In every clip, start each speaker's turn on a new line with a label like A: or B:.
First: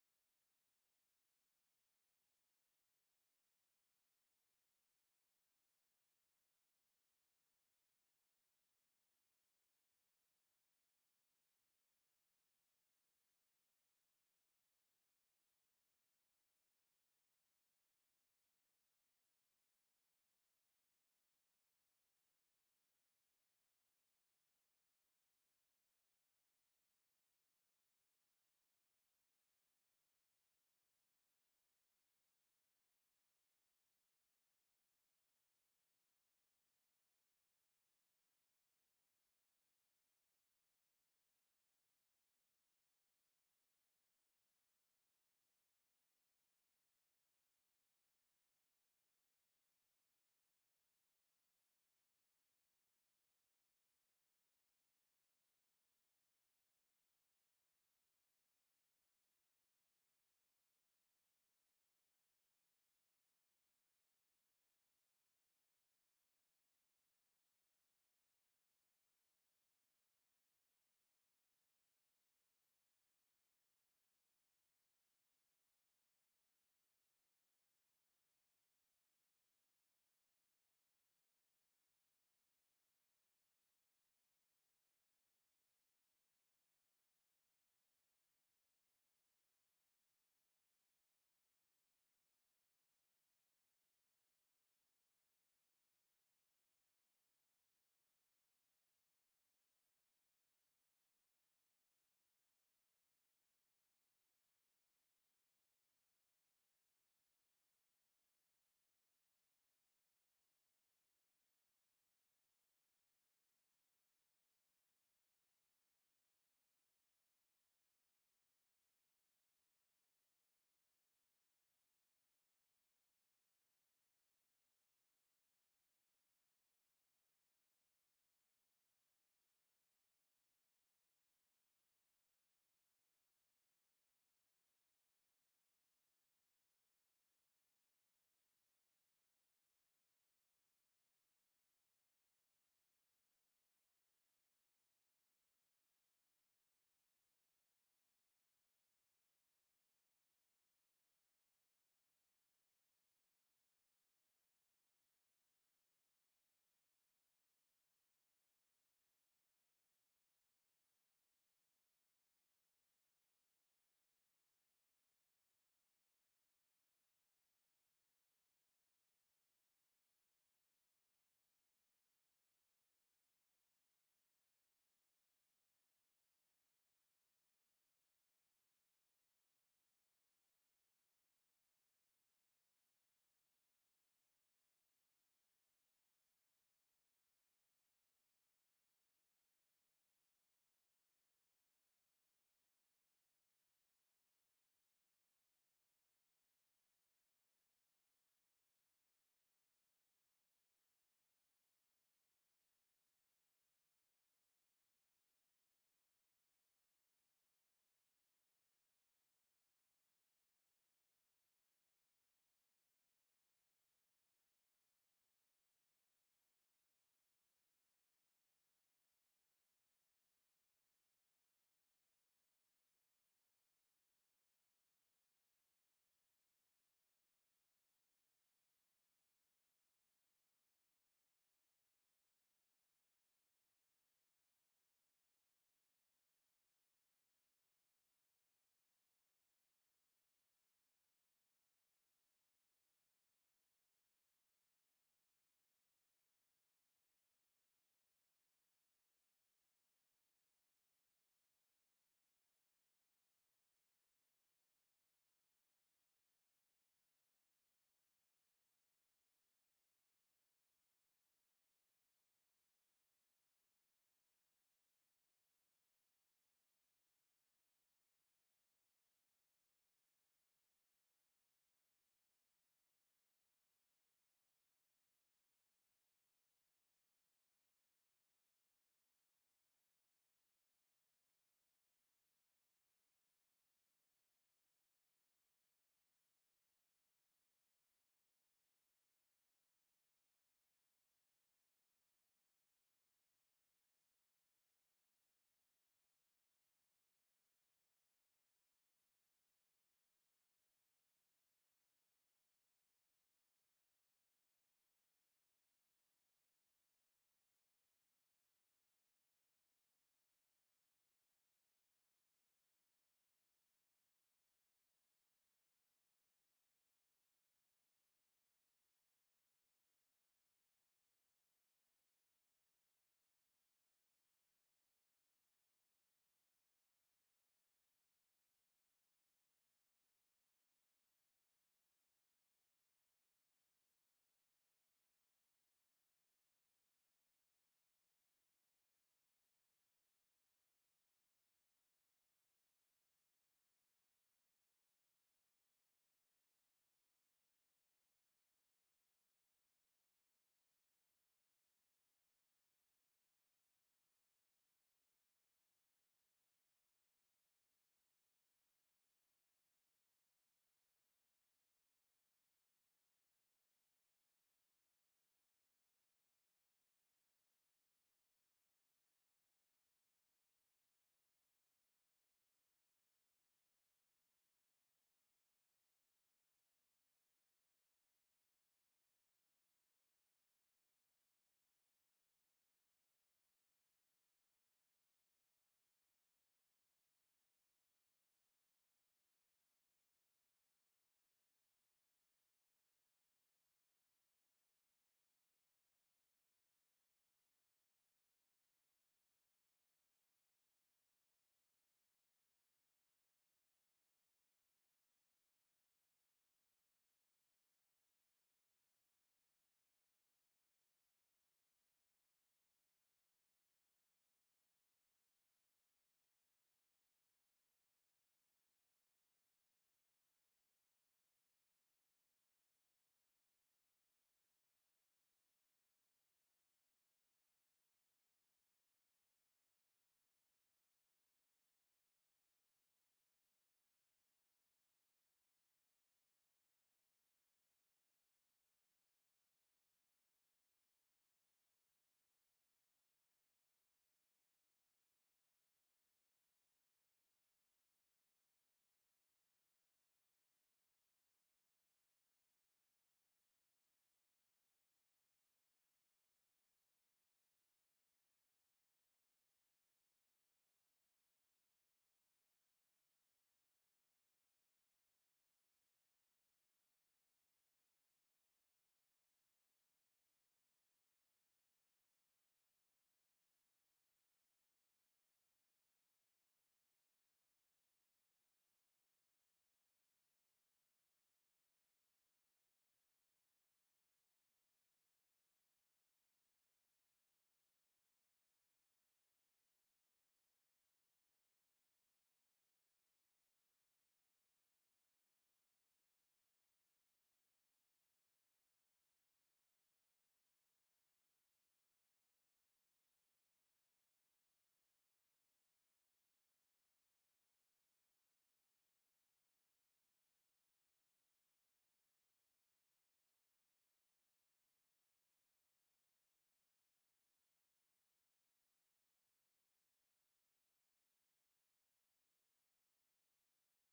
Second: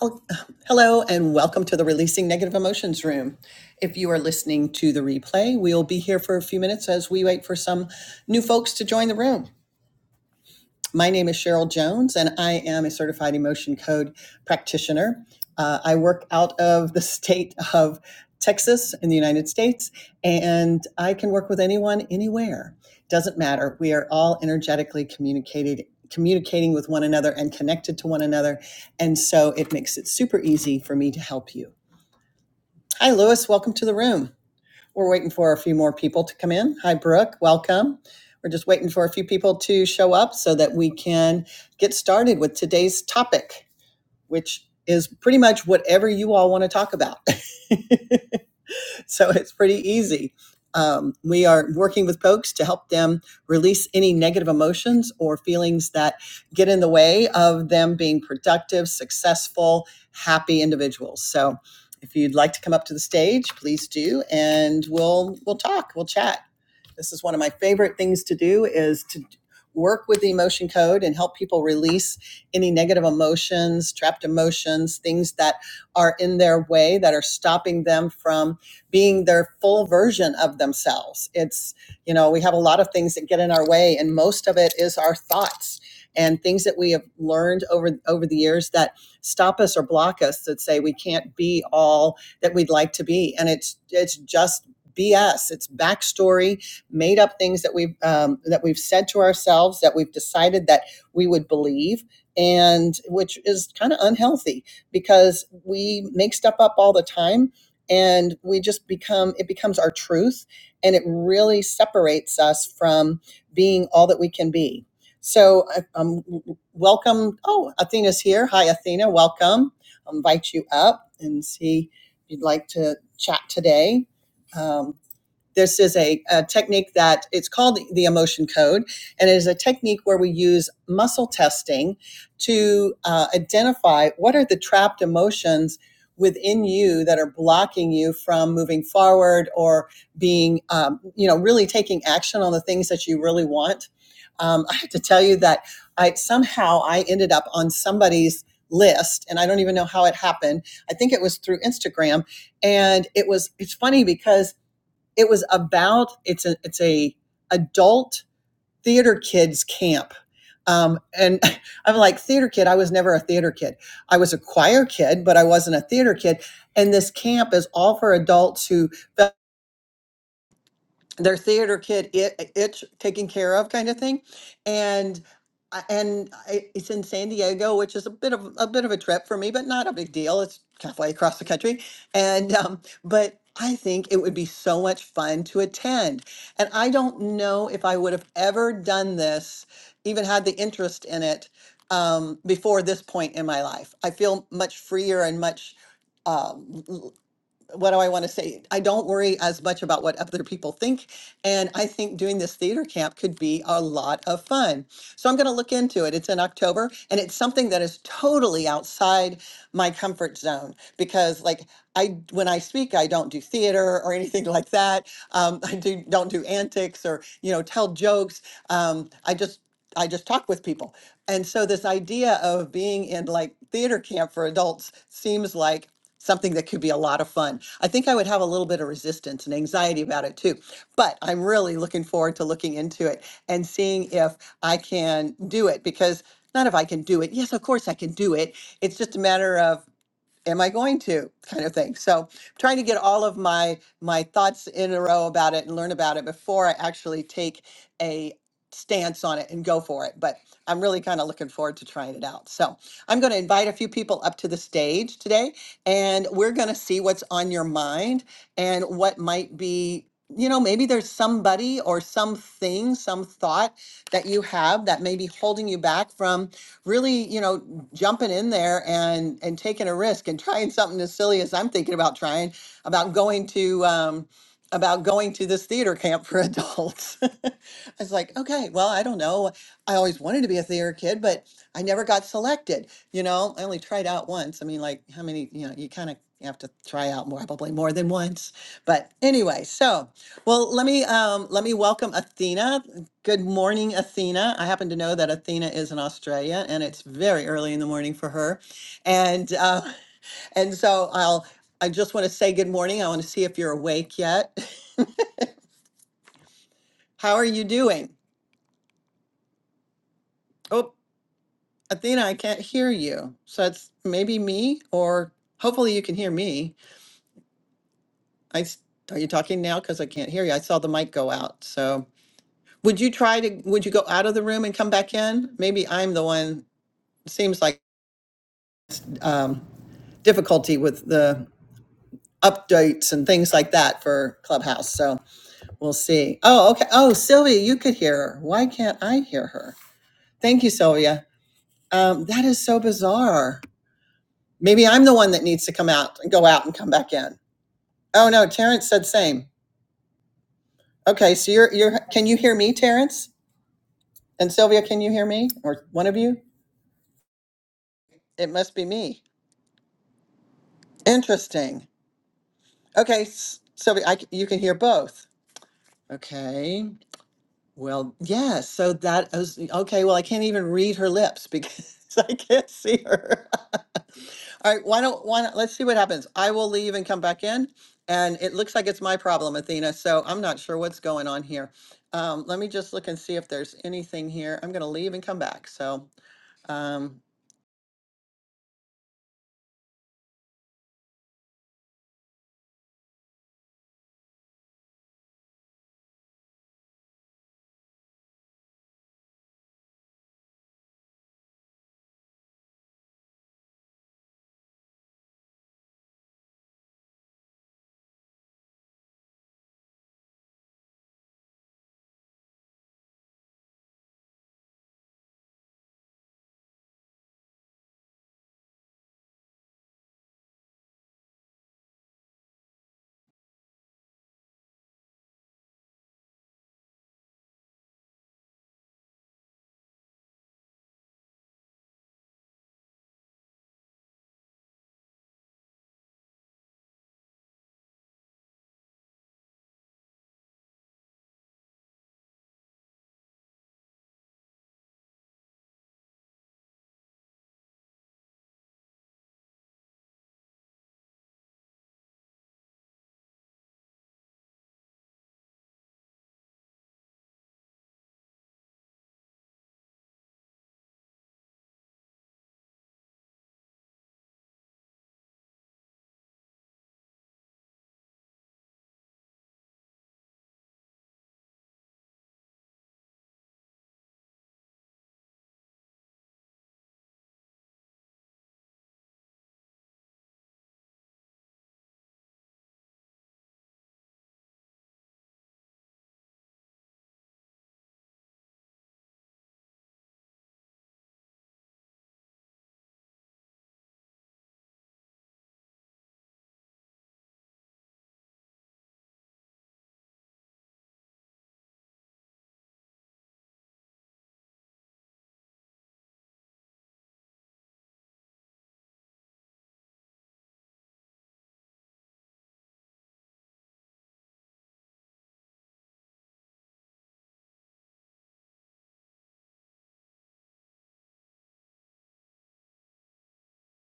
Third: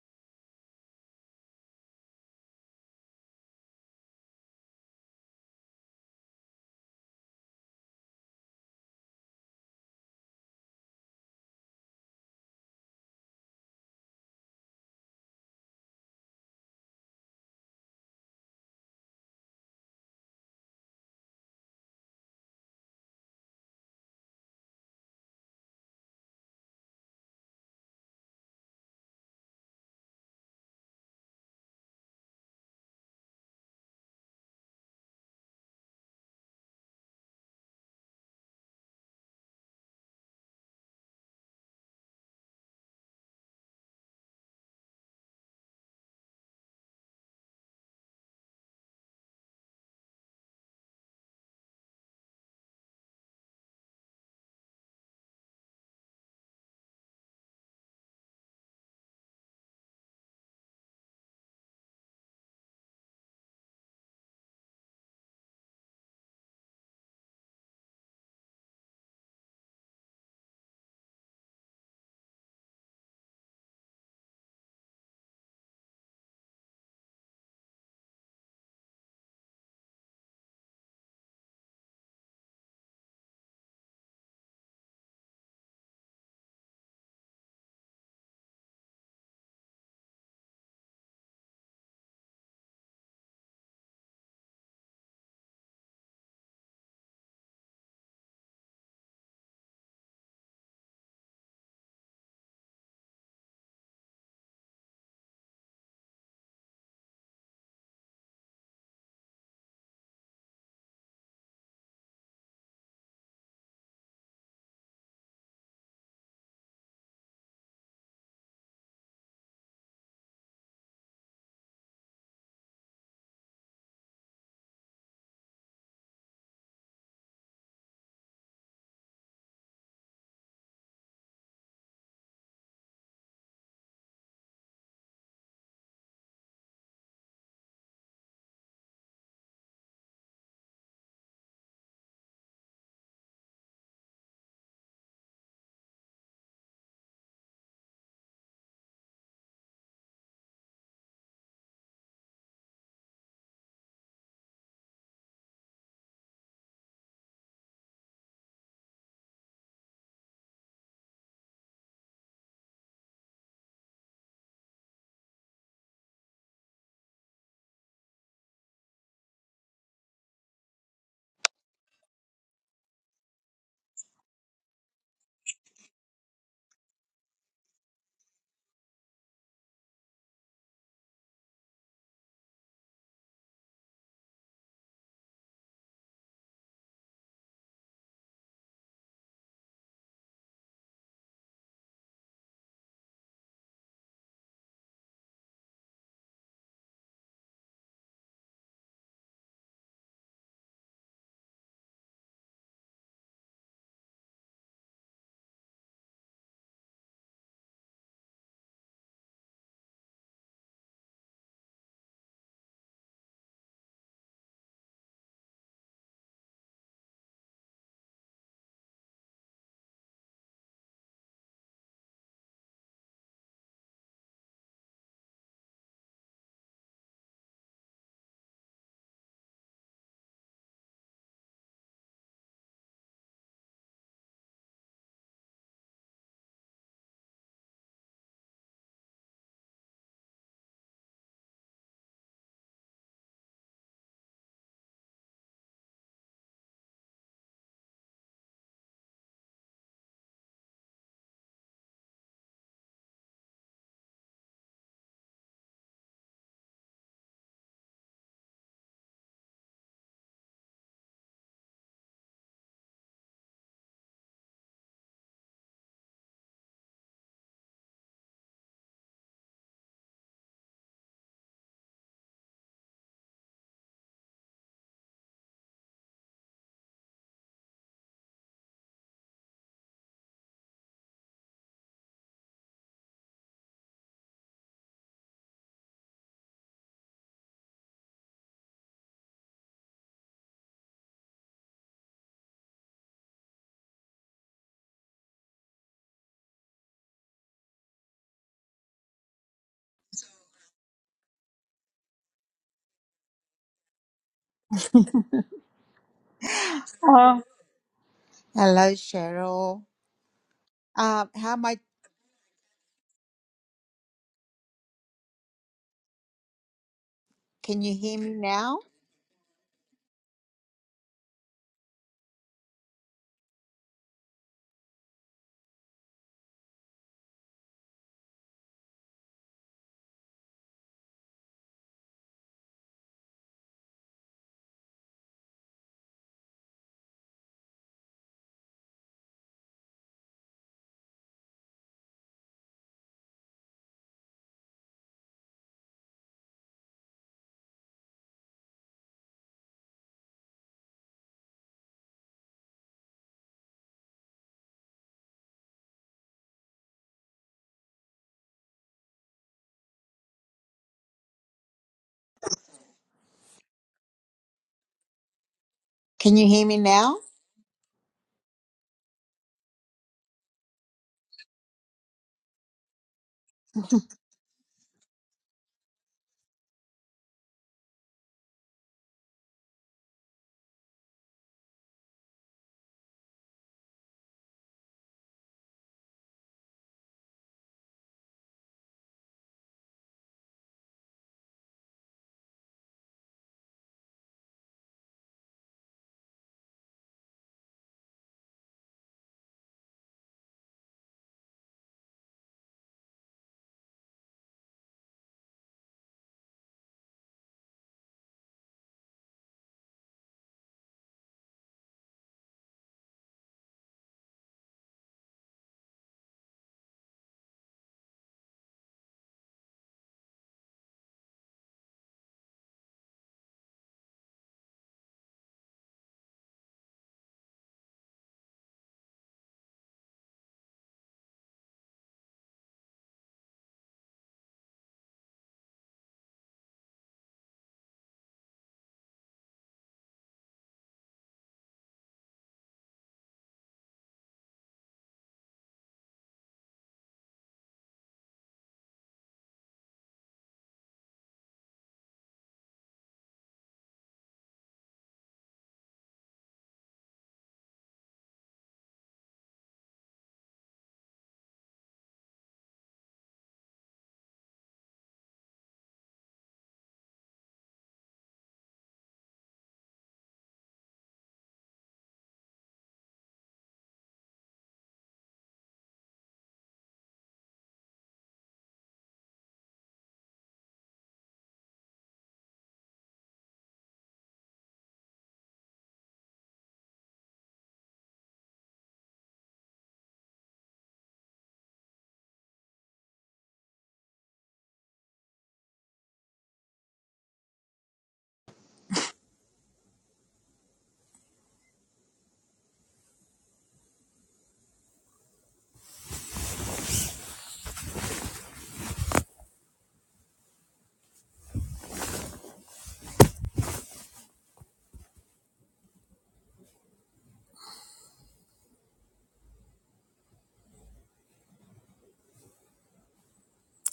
A: Oh, Hello, and welcome to the Releasing Negative Emotions Room. If you are listening to the replay, we'll be here for a few minutes as we wait for some new folks to join the room. My name is Cheryl Jones, and I am a certified emotion code practitioner. Uh, I work out of the state of Texas in the United States, and I can work with anyone, anywhere. Doesn't matter. We are all energetically communicated, communicating with one another and connected to one another. And so it makes it super easy for me to help you. Hi, Lewis. Welcome to the room. We're waiting for a few more people to come in. Hi, Brooke. Welcome. We're just waiting for a few people to show up so that we can get started with today's topic, which is pretty much whatever you all want to talk about. so it's pretty easy. Um, we are working with folks to help them release any negative emotions or feelings that get in the way of them being productive, successful, happy individuals. So if you'd like to come up to the stage, please do, and we'll we'll talk, we'll chat. This is one of my favorite things to do is to work with the emotion code and help people release any negative emotions, trapped emotions, things that are in their way that are stopping them from being their full version of themselves. It's, you know, we have a lot of things that get in our way and most of it is our thoughts and things that we have learned over over the years that stop us or block us that say we can't be all that we'd like to be and it's it's just BS. It's backstory made up things that we've um, that we've said to ourselves that we've decided that we would believe and which is kind of unhealthy because we make stuff up all the time and we just become it becomes our truth and it really separates us from being all that we can be so um, welcome oh athena's here hi athena welcome i'll invite you up and see if you'd like to chat today Um, this is a, a technique that it's called the emotion code, and it is a technique where we use muscle testing to uh, identify what are the trapped emotions within you that are blocking you from moving forward or being, um, you know, really taking action on the things that you really want. Um, I have to tell you that I somehow I ended up on somebody's list, and I don't even know how it happened. I think it was through Instagram, and it was. It's funny because it was about it's a it's a adult theater kids camp. Um, and I'm like theater kid. I was never a theater kid. I was a choir kid, but I wasn't a theater kid. And this camp is all for adults who their theater kid it, itch taken care of kind of thing and I- and I, it's in San Diego which is a bit of a bit of a trip for me but not a big deal it's halfway across the country and um, but I think it would be so much fun to attend and I don't know if I would have ever done this even had the interest in it um, before this point in my life I feel much freer and much um, what do I want to say? I don't worry as much about what other people think. And I think doing this theater camp could be a lot of fun. So I'm going to look into it. It's in October and it's something that is totally outside my comfort zone because, like, I, when I speak, I don't do theater or anything like that. Um, I do, don't do antics or, you know, tell jokes. Um, I just, I just talk with people. And so this idea of being in like theater camp for adults seems like something that could be a lot of fun. I think I would have a little bit of resistance and anxiety about it too, but I'm really looking forward to looking into it and seeing if I can do it because not if I can do it. Yes, of course I can do it. It's just a matter of am I going to kind of thing. So I'm trying to get all of my my thoughts in a row about it and learn about it before I actually take a stance on it and go for it. But I'm really kind of looking forward to trying it out. So I'm going to invite a few people up to the stage today and we're going to see what's on your mind and what might be you know maybe there's somebody or something some thought that you have that may be holding you back from really, you know, jumping in there and and taking a risk and trying something as silly as I'm thinking about trying about going to um, about going to this theater camp for adults. I was like, okay, well, I don't know. I always wanted to be a theater kid, but I never got selected. You know, I only tried out once. I mean, like, how many? You know, you kind of have to try out more, probably more than once. But anyway, so well, let me um, let me welcome Athena. Good morning, Athena. I happen to know that Athena is in Australia, and it's very early in the morning for her. And uh, and so I'll I just want to say good morning. I want to see if you're awake yet. How
B: Oh,
A: are you doing?
B: Hello, Cheryl.
A: Oh,
B: Um, how am I?
A: Athena, I can't hear you. So it's maybe me, or hopefully you can hear me.
B: Can you hear me
A: I
B: now?
A: s- are you talking now? Because I can't hear you. I saw the mic go out. So would you try to would you go out of the room and come back in? Maybe I'm the one. Seems like um, difficulty with the updates and things like that for Clubhouse. So we'll see. Oh, okay. Oh, Sylvia, you could hear her. Why can't I hear her? Thank you, Sylvia. Um, that is so bizarre. Maybe I'm the one that needs to come out and go out and come back in. Oh no, Terrence said same. Okay, so you're you're can you hear me, Terrence? And Sylvia, can you hear me? Or one of you? It must be me. Interesting. Okay, S- Sylvia, I c you can hear both.
B: Can you hear me
A: Okay.
B: now?
A: Well, yeah, so that I was okay. Well, I can't even read her lips because I can't see her. All right, why don't why not, let's see what happens. I will leave and come back in, and it looks like it's my problem, Athena. So I'm not sure what's going on here. Um, let me just look and see if there's anything here. I'm gonna leave and come back. So, um,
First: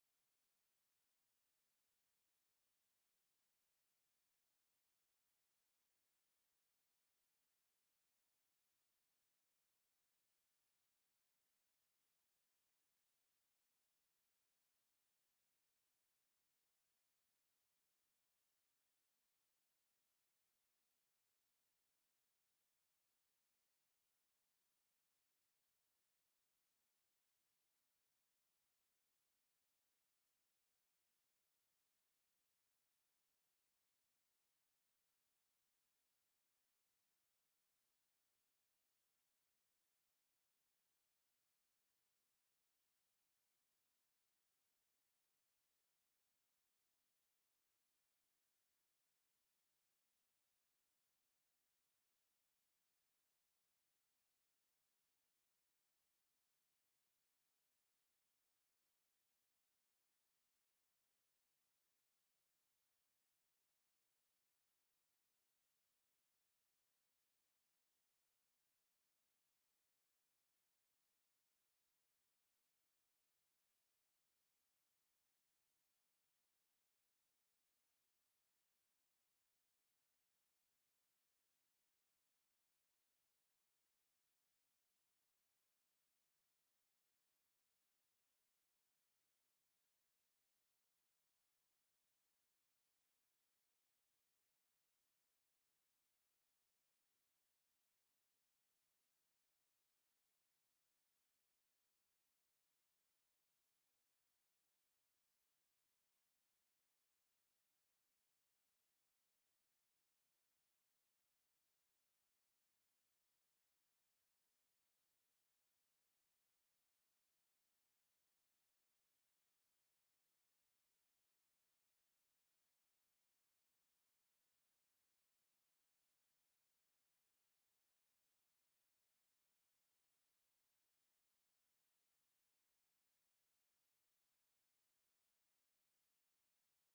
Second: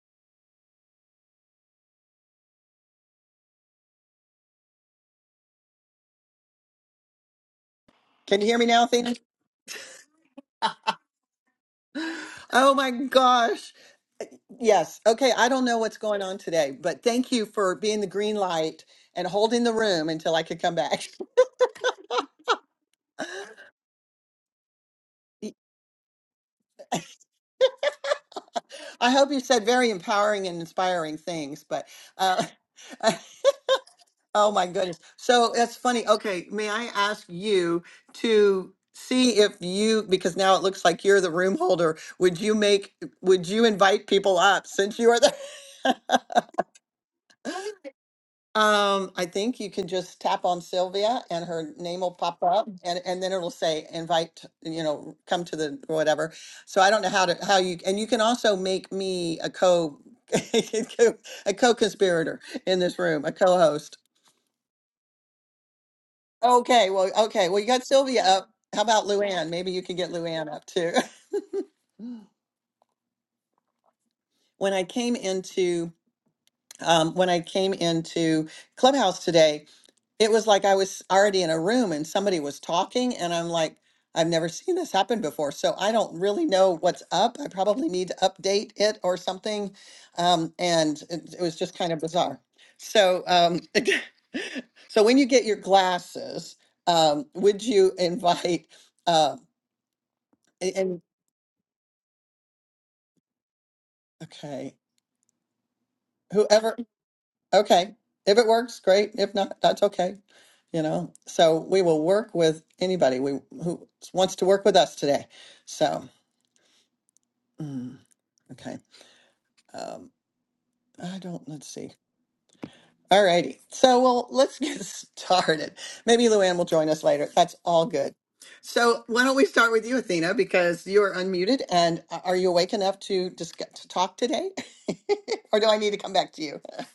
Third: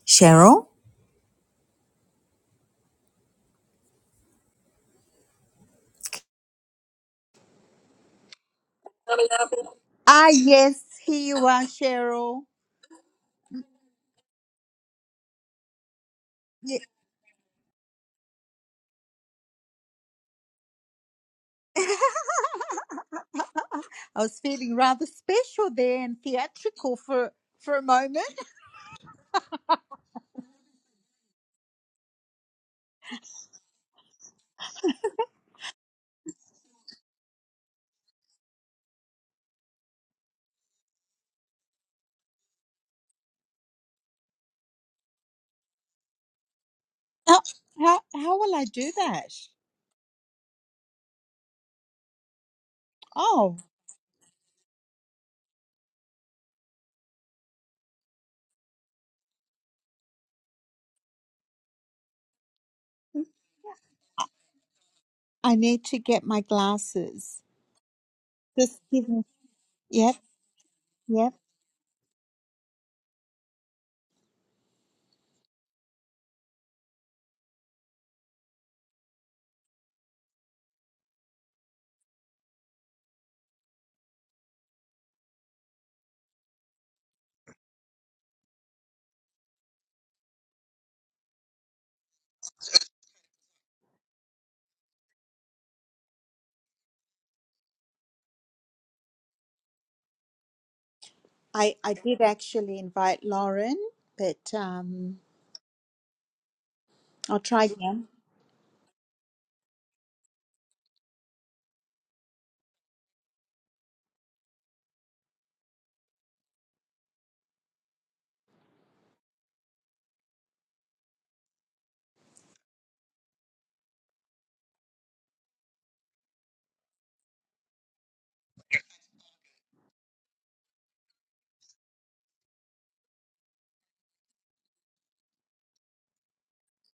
B: Cheryl?
A: can you hear me now, Athena?
B: Ah, yes, here you are, Cheryl.
A: Oh my gosh. Yes. Okay. I don't know what's going on today,
B: Yeah.
A: but thank you for being the green light and holding the room until I could come back.
B: I was feeling rather special there and theatrical for for a moment.
A: I hope you said very empowering and inspiring things, but uh, oh my goodness. So that's funny. Okay, may I ask you to see if you, because now it looks like you're the room holder, would you make, would you invite people up since you are the?
B: How, how how will I do
A: Um, I
B: that?
A: think you can just tap on Sylvia and her name will pop up and, and then it'll
B: Oh,
A: say invite, you know, come to the whatever. So I don't know how to, how you, and you can also make me a co, a co-conspirator in this room, a co-host.
B: I need to get my
A: Okay. Well,
B: glasses.
A: okay. Well, you got Sylvia up.
B: Just
A: How about
B: give me.
A: Luann? Maybe you can get
B: Yep,
A: Luann up too.
B: yep.
A: When I came into um, when I came into Clubhouse today, it was like I was already in a room and somebody was talking, and I'm like, I've never seen this happen before. So I don't really know what's up. I probably need to update it or something. Um, and it, it was just kind of bizarre. So, um, so when you get your glasses, um, would you invite, uh, a- and
B: I I did actually invite Lauren, but
A: okay,
B: um,
A: whoever?
B: I'll try
A: Okay.
B: again.
A: If it works, great. If not, that's okay. You know, so we will work with anybody we who wants to work with us today. So, mm, okay. Um, I don't, let's see. All righty. So, well, let's get started. Maybe Luann will join us later. That's all good. So, why don't we start with you, Athena, because you're unmuted and a- are you awake enough to just to talk today? or do I need to come back to you?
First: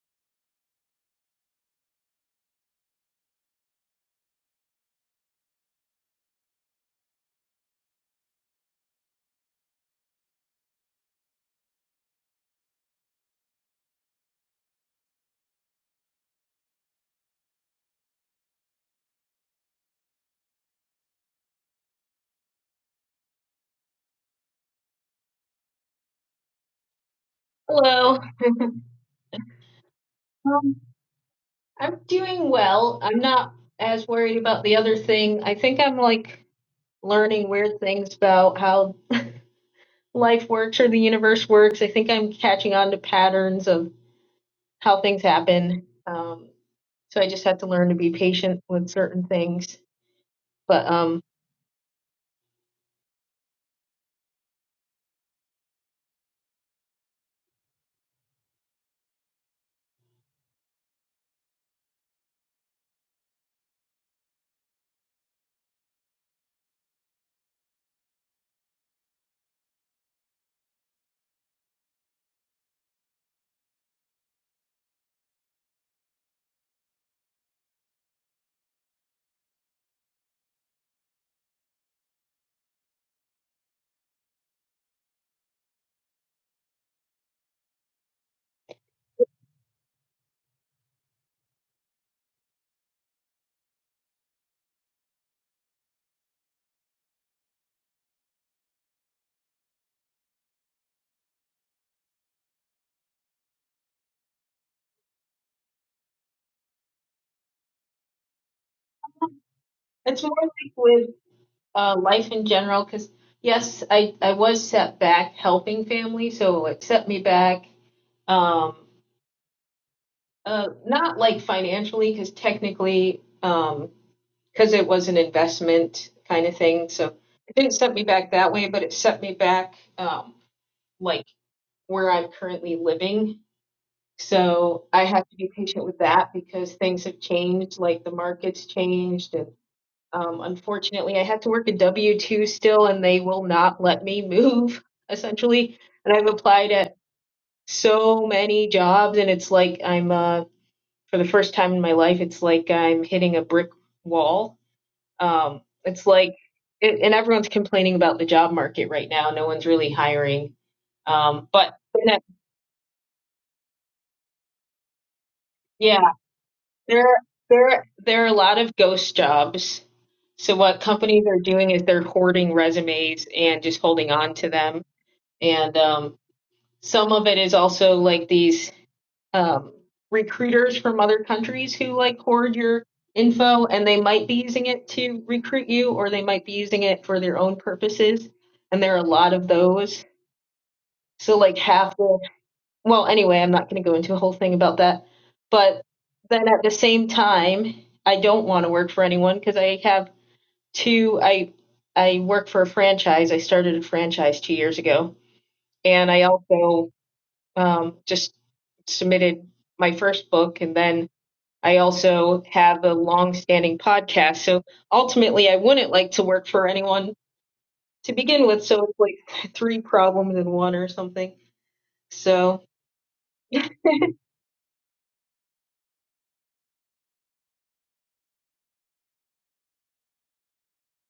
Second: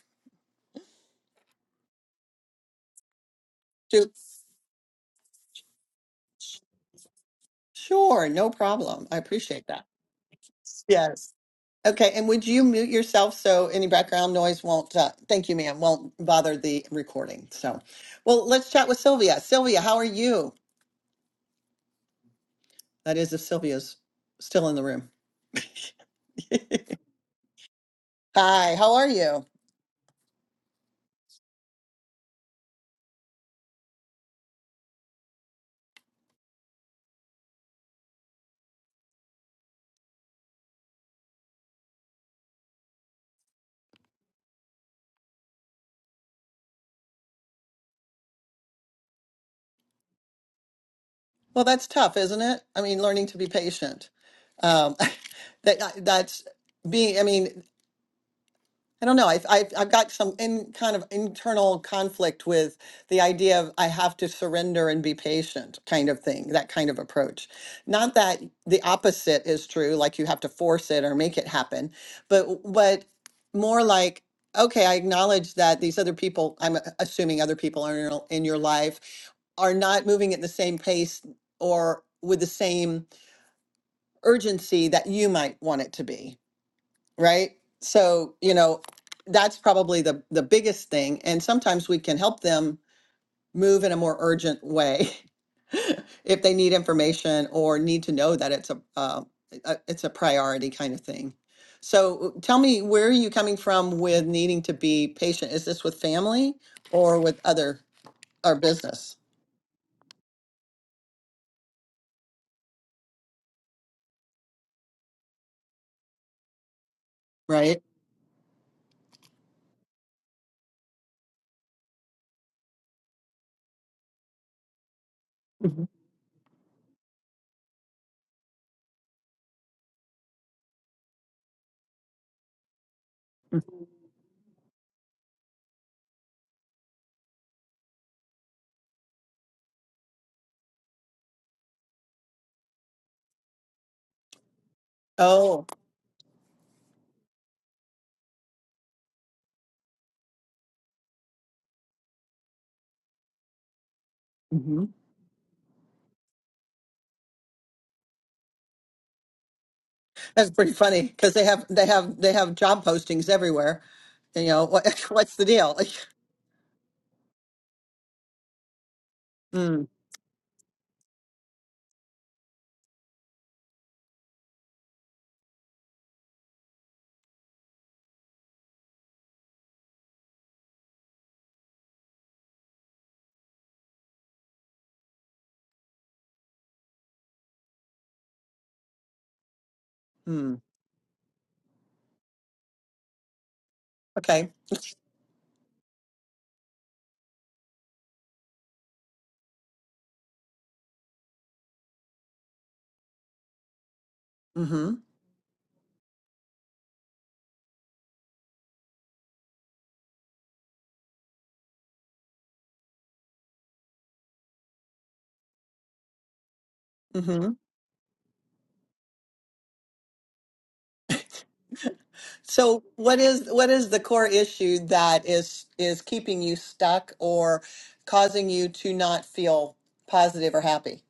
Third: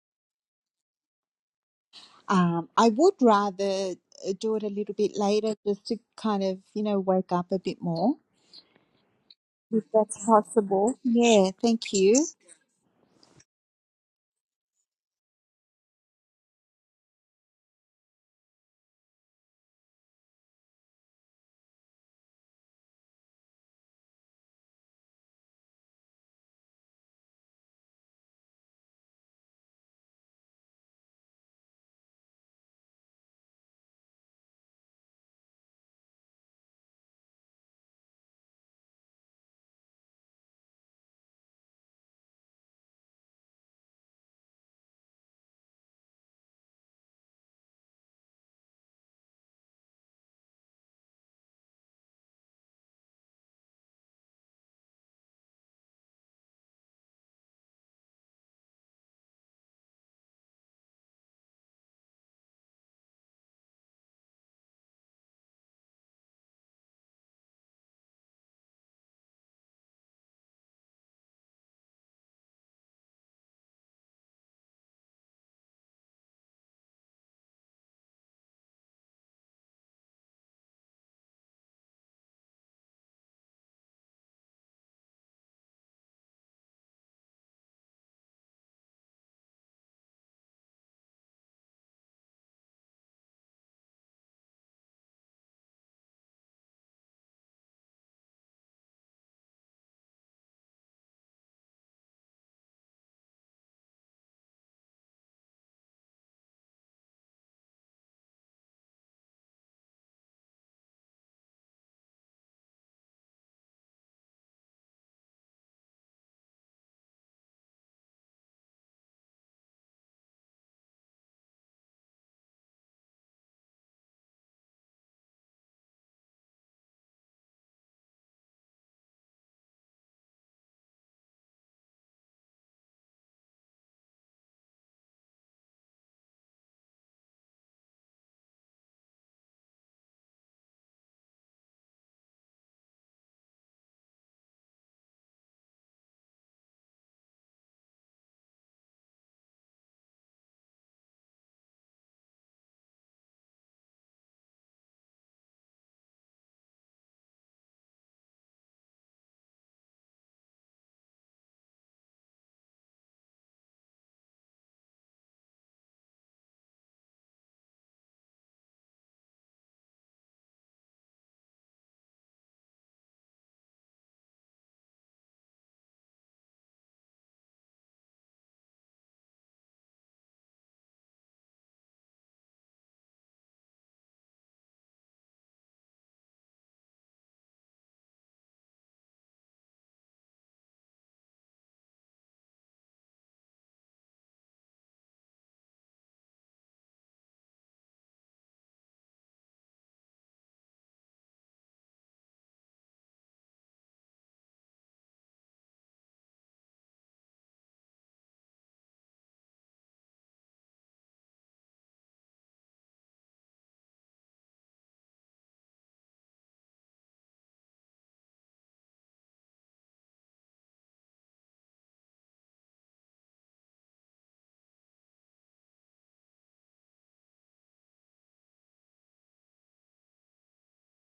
B: Um, I would rather
A: To,
B: uh, do it a little bit later just to kind of, you know, wake up a bit more,
A: sure, no problem. I appreciate that.
B: if that's possible.
A: Yes.
B: Yeah, thank
A: Okay,
B: you.
A: and would you mute yourself so any background noise won't, uh, thank you, ma'am, won't bother the recording. So, well, let's chat with Sylvia. Sylvia, how are you? That is, if Sylvia's still in the room.
C: Hello.
A: Hi, how are you?
C: Um, I'm doing well. I'm not as worried about the other thing. I think I'm like learning weird things about how life works or the universe works. I think I'm catching on to patterns of how things happen. Um, so I just have to learn to be patient with certain things. But um,
A: Well, that's tough, isn't it? I mean, learning to be patient. Um, that that's being. I mean, I don't know. I've, I've, I've got some in kind of internal conflict with the idea of I have to surrender and be patient kind of thing, that kind of approach. Not that the opposite is true, like you have to force it or make it happen, but, w- but more like, okay, I acknowledge that these other people, I'm a- assuming other people are in your, in your life, are not moving at the same pace or with the same urgency that you might want it to be right? So, you know, that's probably the the biggest thing and sometimes we can help them move in a more urgent way if they need information or need to know that it's a, uh, a it's a priority kind of thing. So, tell me where are you coming from with needing to be patient? Is this with family or with other or business,
C: it's more like with uh, life in general, because yes, I, I was set back helping family, so it set me back.
A: right?
C: Um, Uh, not like financially, because technically, um, because it was an
A: Mhm.
C: investment kind of thing, so it didn't set me back that way, but it set me back um, like where I'm currently living. So I have to be patient with that because things have changed, like the market's changed, and um, unfortunately, I have to work a W two still, and they will not let me move
A: Oh,
C: essentially. And I've applied at so many jobs, and it's like I'm uh for the first time in my life, it's like I'm hitting a brick wall.
A: mhm.
C: Um, it's like, it, and everyone's complaining about the job market right now. No one's really
A: that's
C: hiring.
A: pretty funny because they
C: Um,
A: have
C: but
A: they have they have job postings everywhere. You know, what, what's the deal?
C: yeah, there there there are a lot of ghost jobs. So what companies are doing is they're hoarding resumes and just holding on to them. And um, some of it is also like these um, recruiters from other countries who like hoard your info and they might be using it to recruit you or they might be using it for their own purposes and there are a lot of those
A: Hmm.
C: so like half the well anyway i'm not going to go into a whole
A: Okay.
C: thing about that but then at the same time i don't want to work for anyone because i have two i i work for a franchise i started a franchise two years
A: Mm-hmm.
C: ago and i also um, just submitted my first book and then I also have a long-standing podcast. So ultimately, I wouldn't like to work for anyone
A: Mm-hmm.
C: to begin with. So it's like three problems in one or something. So,
A: So what is what is the core issue that is is keeping you stuck or causing you to not feel positive or happy?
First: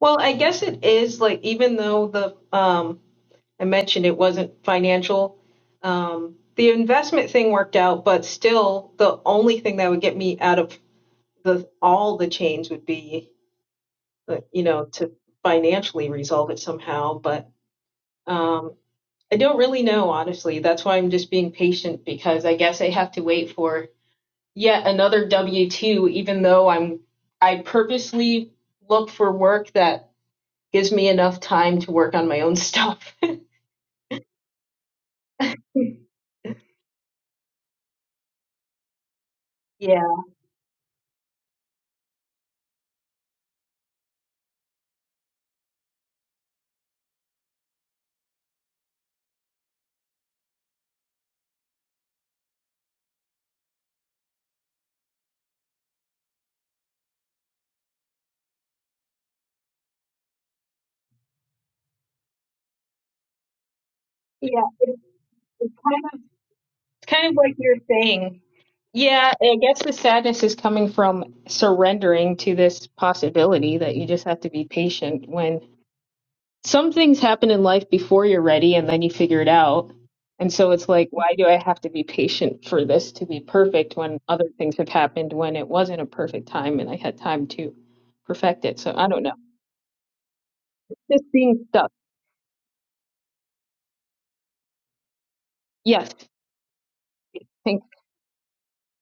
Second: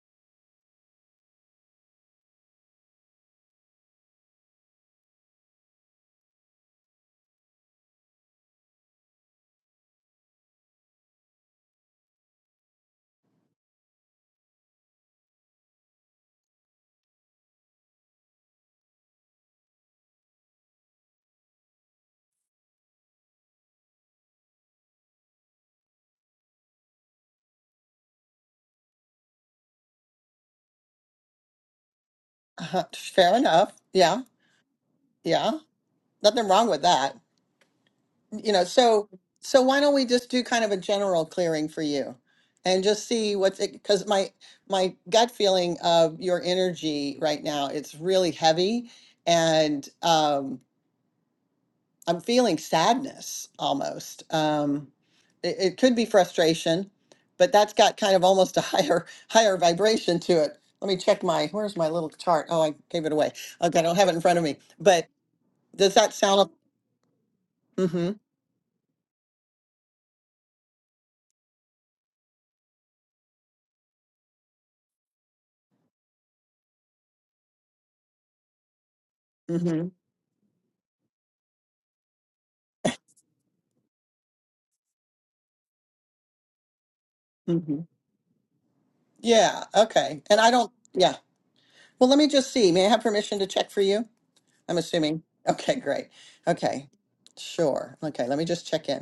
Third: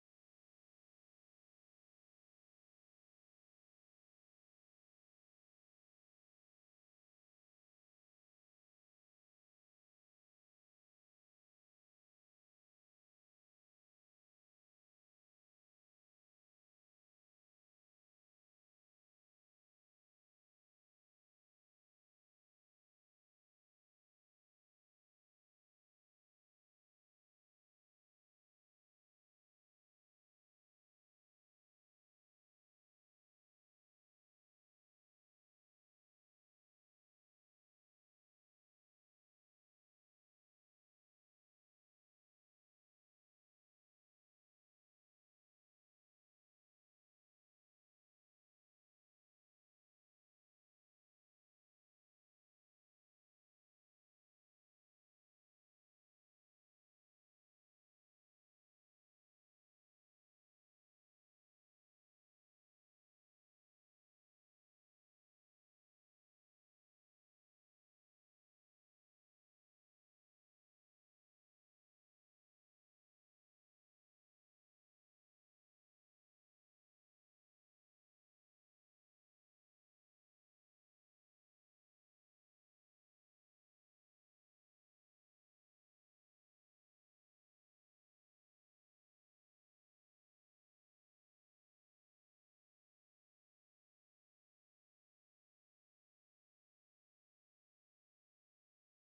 C: well, I guess it is like even though the um, I mentioned it wasn't financial, um, the investment thing worked out, but still, the only thing that would get me out of the all the change would be, uh, you know, to financially resolve it somehow. But um, I don't really know, honestly. That's why I'm just being patient because I guess I have to wait for yet another W two, even though I'm I purposely look for work that gives me enough time to work on my own
A: uh
C: stuff.
A: Fair enough. Yeah. Yeah. Nothing wrong with that. You know, so so why don't
C: Yeah,
A: we just do kind of a general clearing for you and just see what's it because my my gut feeling of your energy right now, it's really heavy and um I'm feeling sadness almost. Um, it, it could be frustration, but that's got kind of almost a higher higher vibration to it. Let me check my where's my little chart? Oh, I gave it away. Okay, I don't have it in front of me.
C: yeah. It's,
A: But
C: it's
A: does
C: kind
A: that
C: of
A: sound?
C: it's kind of like you're
A: Mm-hmm.
C: saying. Yeah, I guess the sadness is coming from surrendering to this possibility that you just have to be patient when some things happen in life before you're ready and then you figure it out.
A: Mm-hmm.
C: And so it's like, why do I have to be patient for this to be perfect when other things have happened when it wasn't a perfect time and I had time to
A: Mm-hmm.
C: perfect it? So I don't know.
A: Yeah. Okay. And I don't. Yeah.
C: Just being stuck.
A: Well, let me just see. May I have permission to check for you? I'm assuming. Okay.
C: Yes.
A: Great. Okay.
C: Thank
A: Sure. Okay. Let me just check in.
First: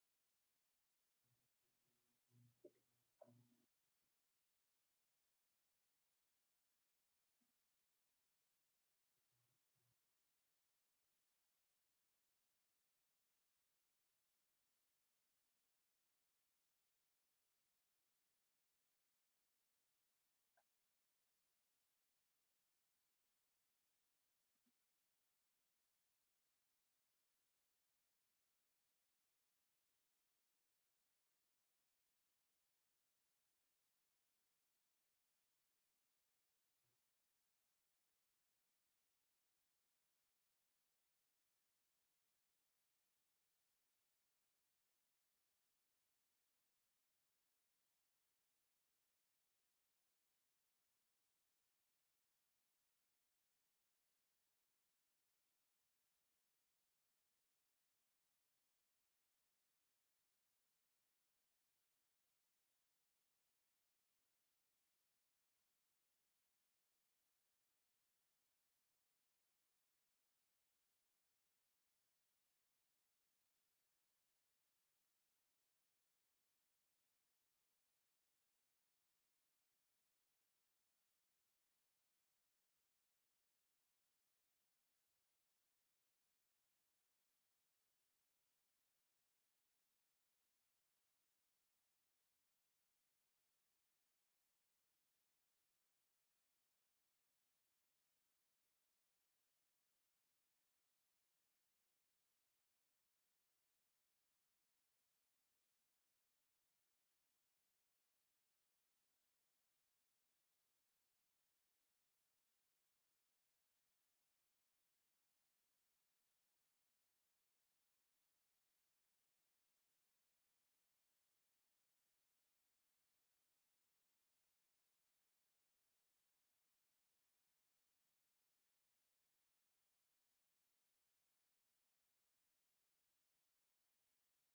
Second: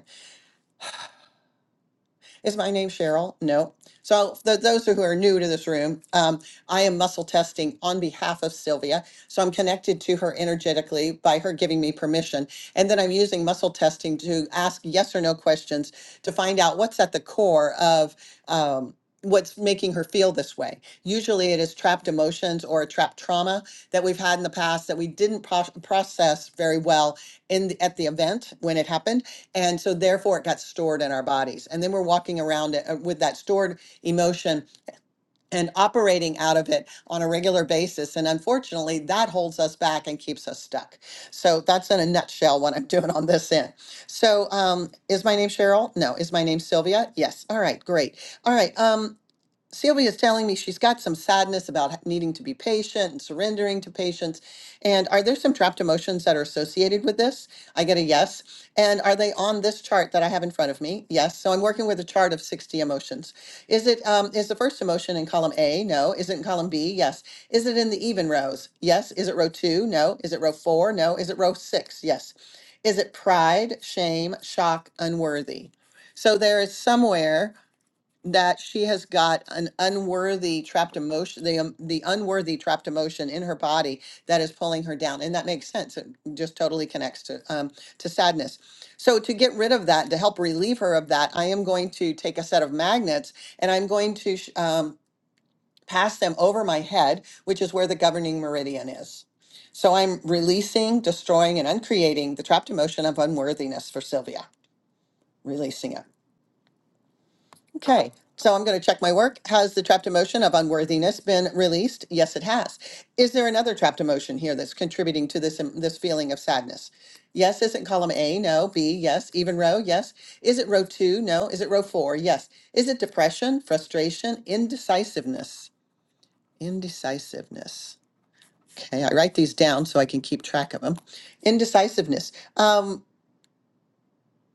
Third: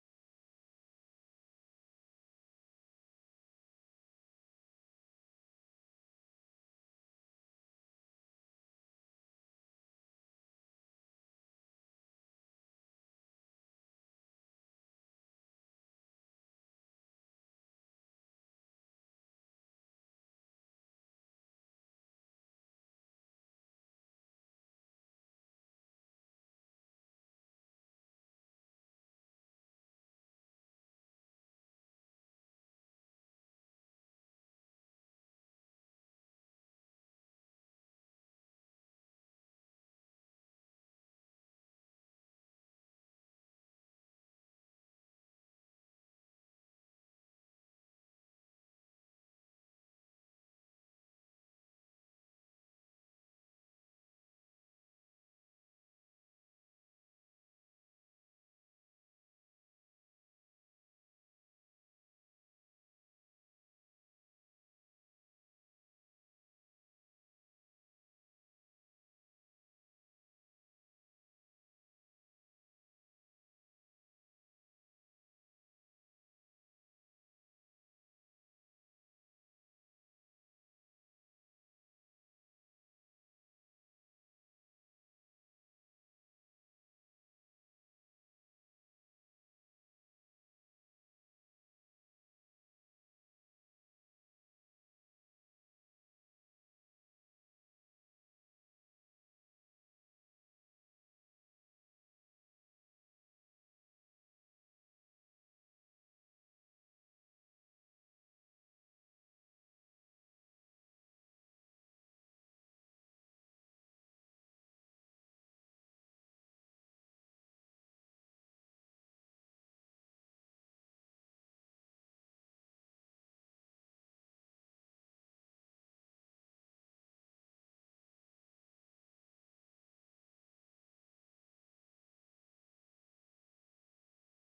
A: Is my name Cheryl? No. So for those who are new to this room, um, I am muscle testing on behalf of Sylvia. So I'm connected to her energetically by her giving me permission. And then I'm using muscle testing to ask yes or no questions to find out what's at the core of um, what's making her feel this way. Usually it is trapped emotions or a trapped trauma that we've had in the past that we didn't pro- process very well in the, at the event when it happened and so therefore it got stored in our bodies. And then we're walking around it, uh, with that stored emotion and operating out of it on a regular basis. And unfortunately, that holds us back and keeps us stuck. So that's in a nutshell what I'm doing on this end. So um, is my name Cheryl? No. Is my name Sylvia? Yes. All right, great. All right. Um, Sylvia's telling me she's got some sadness about needing to be patient and surrendering to patience. And are there some trapped emotions that are associated with this? I get a yes. And are they on this chart that I have in front of me? Yes. So I'm working with a chart of 60 emotions. Is it um, is the first emotion in column A? No. Is it in column B? Yes. Is it in the even rows? Yes. Is it row two? No. Is it row four? No. Is it row six? Yes. Is it pride, shame, shock, unworthy? So there is somewhere that she has got an unworthy trapped emotion, the, um, the unworthy trapped emotion in her body that is pulling her down. And that makes sense. It just totally connects to, um, to sadness. So to get rid of that, to help relieve her of that, I am going to take a set of magnets and I'm going to, sh- um, pass them over my head, which is where the governing meridian is. So I'm releasing, destroying, and uncreating the trapped emotion of unworthiness for Sylvia, releasing it. Okay, so I'm going to check my work. Has the trapped emotion of unworthiness been released? Yes, it has. Is there another trapped emotion here that's contributing to this um, this feeling of sadness? Yes, isn't column A? No. B? Yes. Even row? Yes. Is it row two? No. Is it row four? Yes. Is it depression, frustration, indecisiveness? Indecisiveness. Okay, I write these down so I can keep track of them. Indecisiveness. Um,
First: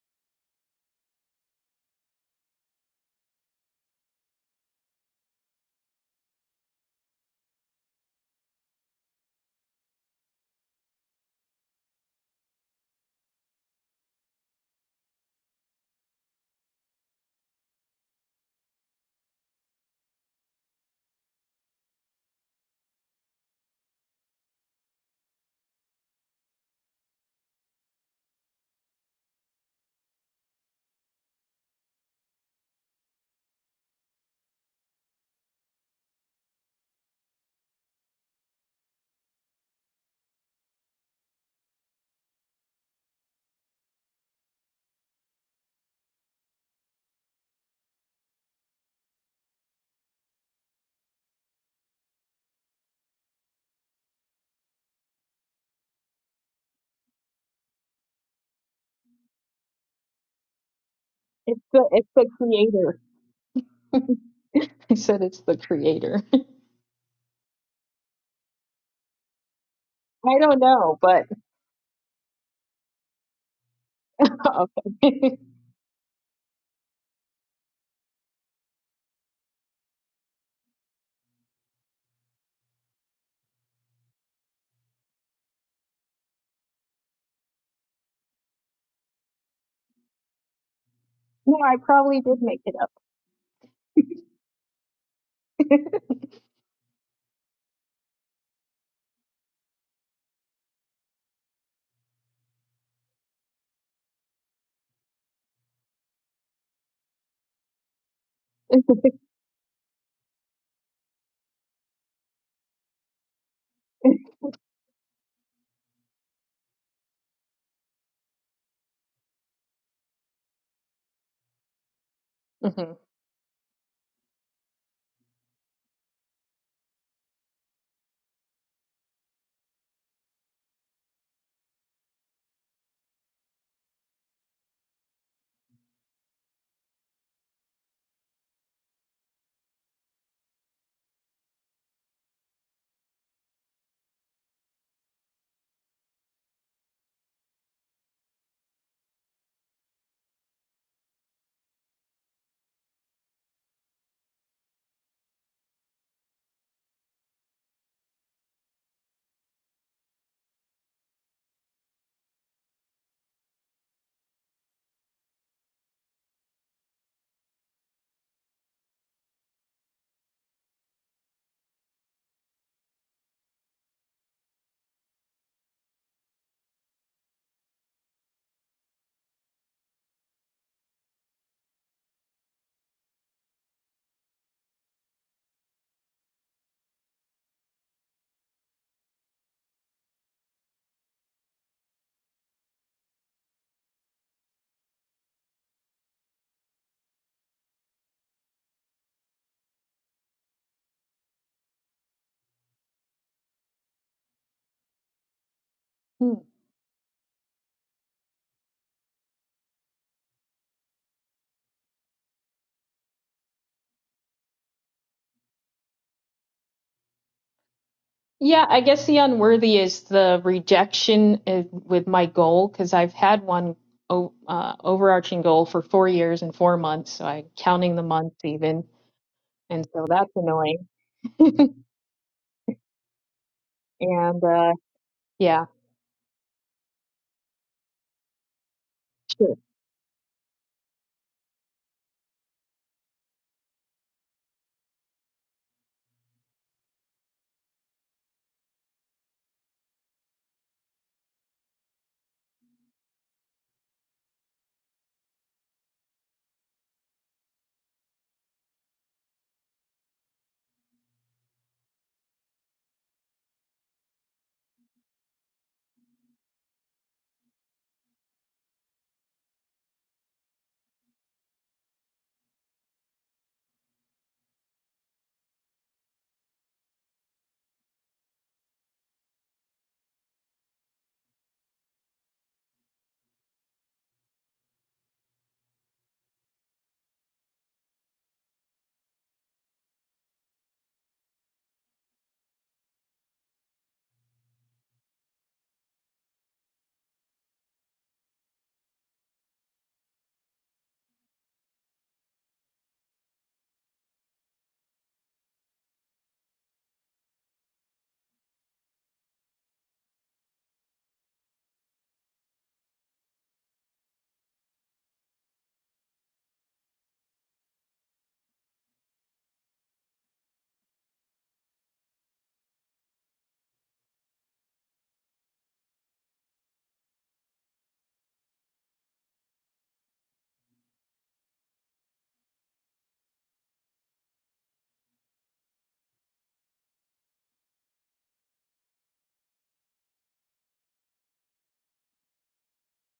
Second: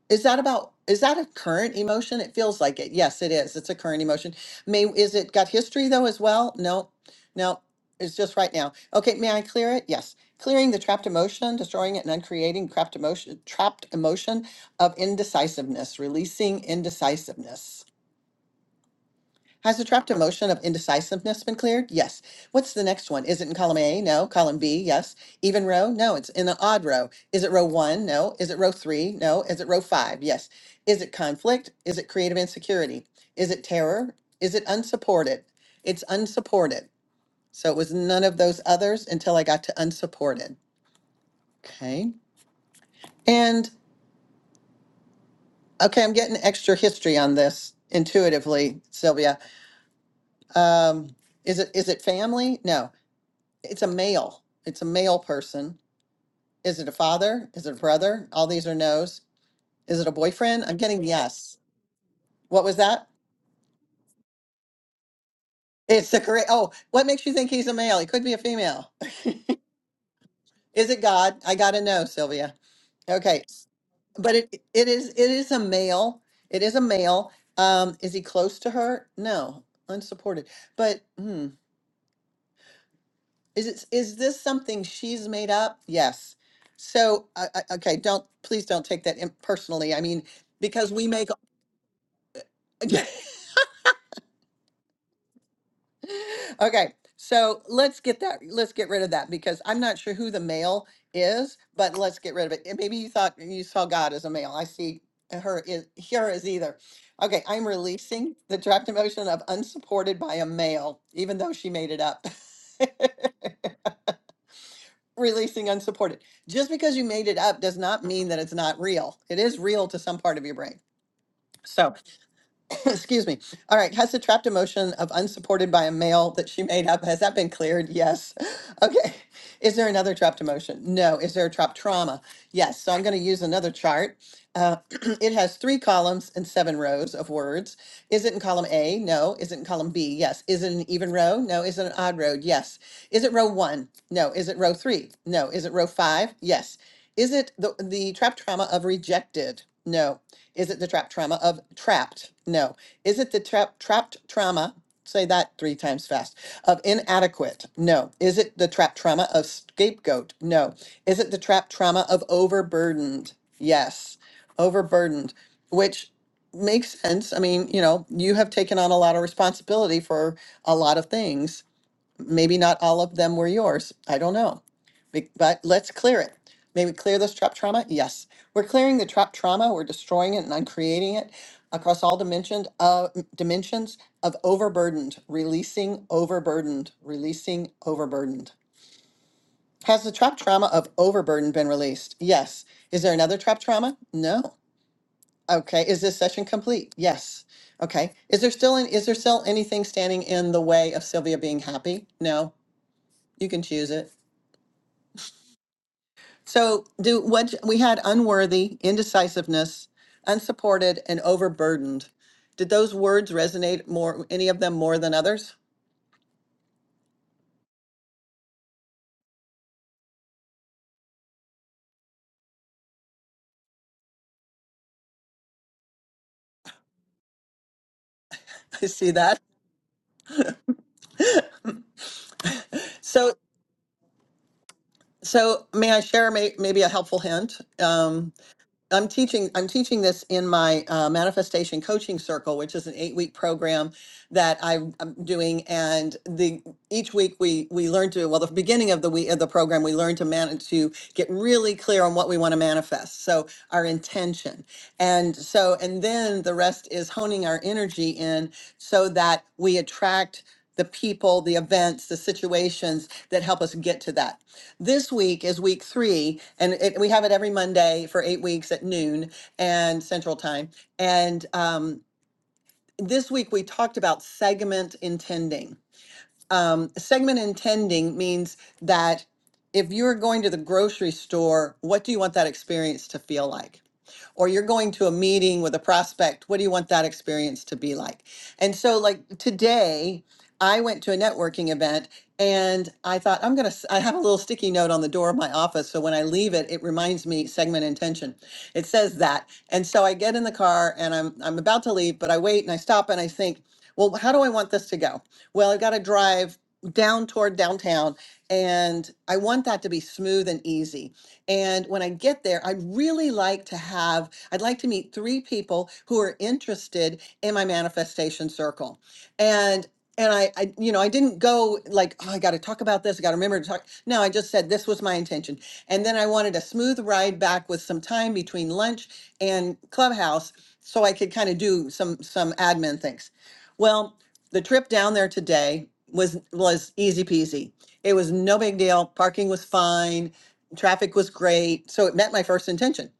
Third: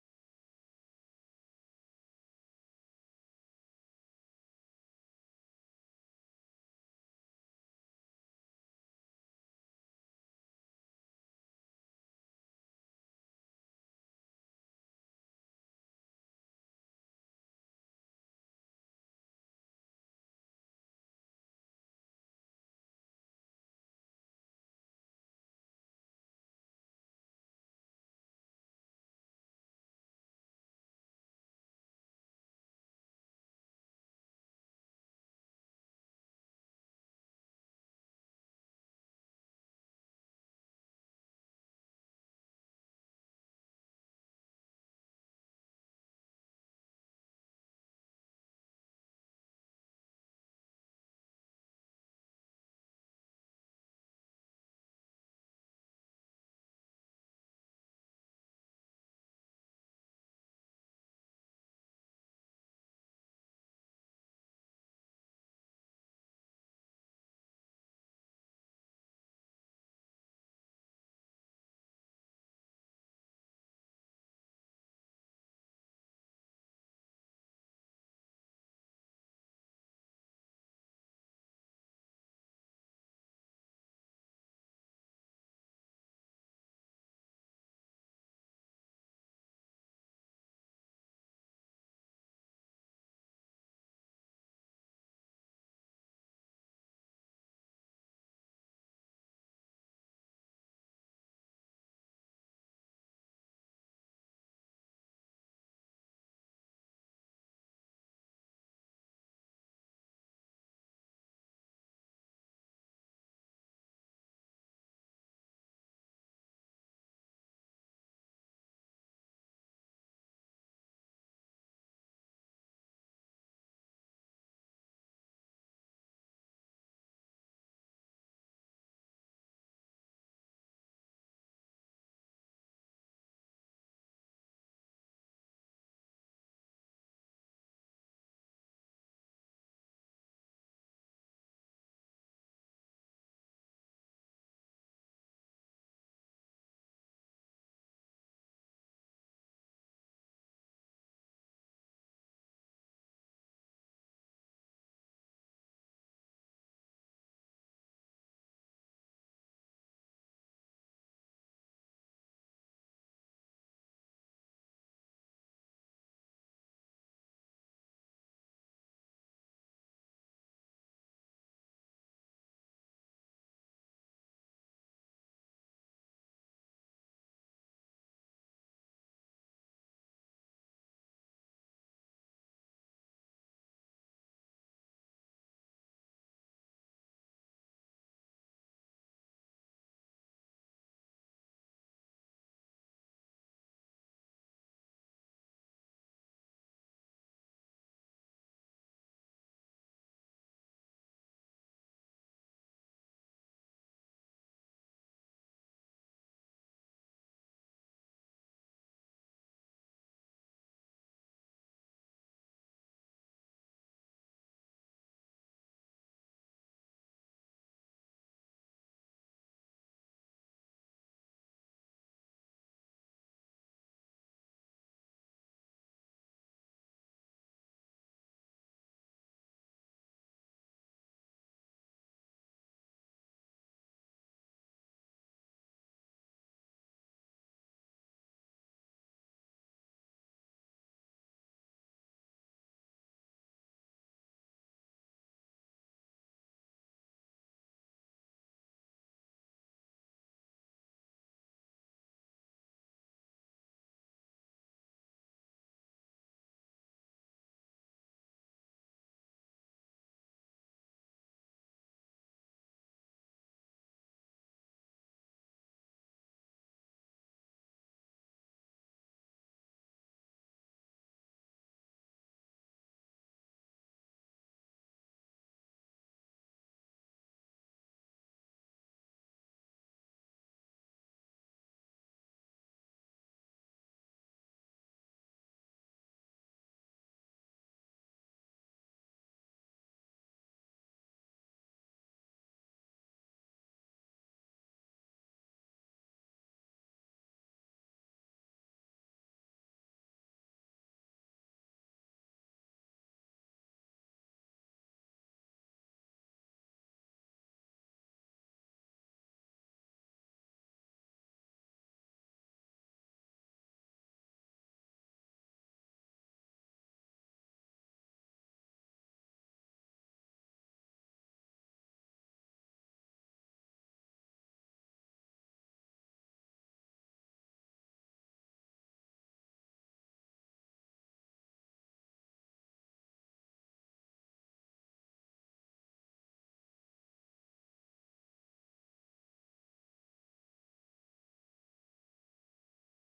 A: is that about, is that a current emotion? It feels like it. Yes, it is. It's a current emotion. May, is it got history though as well? No, no, it's just right now. Okay, may I clear it? Yes. Clearing the trapped emotion, destroying it and uncreating trapped emotion, trapped emotion of indecisiveness, releasing indecisiveness. Has the trapped emotion of indecisiveness been cleared? Yes. What's the next one? Is it in column A? No. Column B? Yes. Even row? No. It's in the odd row. Is it row one? No. Is it row three? No. Is it row five? Yes. Is it conflict? Is it creative insecurity? Is it terror? Is it unsupported? It's unsupported. So it was none of those others until I got to unsupported. Okay. And okay, I'm getting extra history on this intuitively, Sylvia. Um, is it is it family? No. It's a male. It's a male person. Is it a father? Is it a brother? All these are no's. Is it a boyfriend? I'm getting yes.
C: it's the it's the
A: What was
C: creator.
A: that?
C: I said it's the
A: It's the
C: creator.
A: correct. Oh, what makes you think he's a male? He could be a female.
C: I don't
A: Is
C: know,
A: it
C: but
A: God? I gotta know, Sylvia. Okay, but it it is it
C: okay.
A: is a male. It is a male. Um, is he close to her? No, unsupported. But hmm, is it is this something she's made up? Yes. So I I- okay, don't please don't take that im- personally. I mean, because we make
C: no, I probably did make it up.
A: Okay, so let's get that, let's get rid of that because I'm not sure who the male is, but let's get rid of it. And Maybe you thought you saw God as a male. I see her is here as either. Okay, I'm releasing the trapped emotion of unsupported by a male, even though she made it up. Releasing unsupported. Just because you made it up does not mean that it's not real. It is real to some part of your brain. So.
C: Mm-hmm.
A: Excuse me. All right. Has the trapped emotion of unsupported by a male that she made up, has that been cleared? Yes. Okay. Is there another trapped emotion? No. Is there a trapped trauma? Yes. So I'm going to use another chart. Uh, it has three columns and seven rows of words. Is it in column A? No. Is it in column B? Yes. Is it an even row? No. Is it an odd row? Yes. Is it row one? No. Is it row three? No. Is it row five? Yes. Is it the, the trapped trauma of rejected? No. Is it the trapped trauma of trapped? No. Is it the trap, trapped trauma? Say that three times fast. Of inadequate? No. Is it the trapped trauma of scapegoat? No. Is it the trapped trauma of overburdened? Yes. Overburdened, which makes sense. I mean, you know, you have taken on a lot of responsibility for a lot of things Maybe not all of them were yours. I don't know. Be- But let's clear it. Maybe clear this trap trauma? Yes. We're clearing the trap trauma. We're destroying it and uncreating it across all dimensions of dimensions of overburdened, releasing overburdened, releasing overburdened. Has the trap trauma of overburden been released? Yes. Is there another trap trauma? No. Okay. Is this session complete? Yes. Okay. Is there still an, is there still anything standing in the way of Sylvia being happy? No. You can choose it.
C: Hmm.
A: So do what we had unworthy, indecisiveness, unsupported, and overburdened. Did those words resonate more, any of them more than others?
C: Yeah, I guess the unworthy is the rejection uh, with my goal because I've had one o uh, overarching goal for four years and four months, so I'm counting the months even,
A: I see that.
C: and so that's annoying.
A: So,
C: And uh, yeah,
A: so may I share may, maybe a helpful hint? Um, I'm teaching
C: sure,
A: I'm teaching this in my uh, manifestation coaching circle, which is an eight week program that I'm, I'm doing. And the each week we we learn to well the beginning of the week of the program we learn to man to get really clear on what we want to manifest. So our intention, and so and then the rest is honing our energy in so that we attract the people, the events, the situations that help us get to that. This week is week three, and it, we have it every Monday for eight weeks at noon and Central Time. And um, this week we talked about segment intending. Um, segment intending means that if you're going to the grocery store, what do you want that experience to feel like? or you're going to a meeting with a prospect, what do you want that experience to be like? And so, like today, I went to a networking event and I thought, I'm going to, I have a little sticky note on the door of my office. So when I leave it, it reminds me segment intention. It says that. And so I get in the car and I'm, I'm about to leave, but I wait and I stop and I think, well, how do I want this to go? Well, I've got to drive down toward downtown and I want that to be smooth and easy. And when I get there, I'd really like to have, I'd like to meet three people who are interested in my manifestation circle. And and I, I, you know, I didn't go like, oh, I got to talk about this. I got to remember to talk. No, I just said this was my intention. And then I wanted a smooth ride back with some time between lunch and clubhouse so I could kind of do some, some admin things. Well, the trip down there today was, was easy peasy. It was no big deal. Parking was fine Traffic was great, so it met my first intention.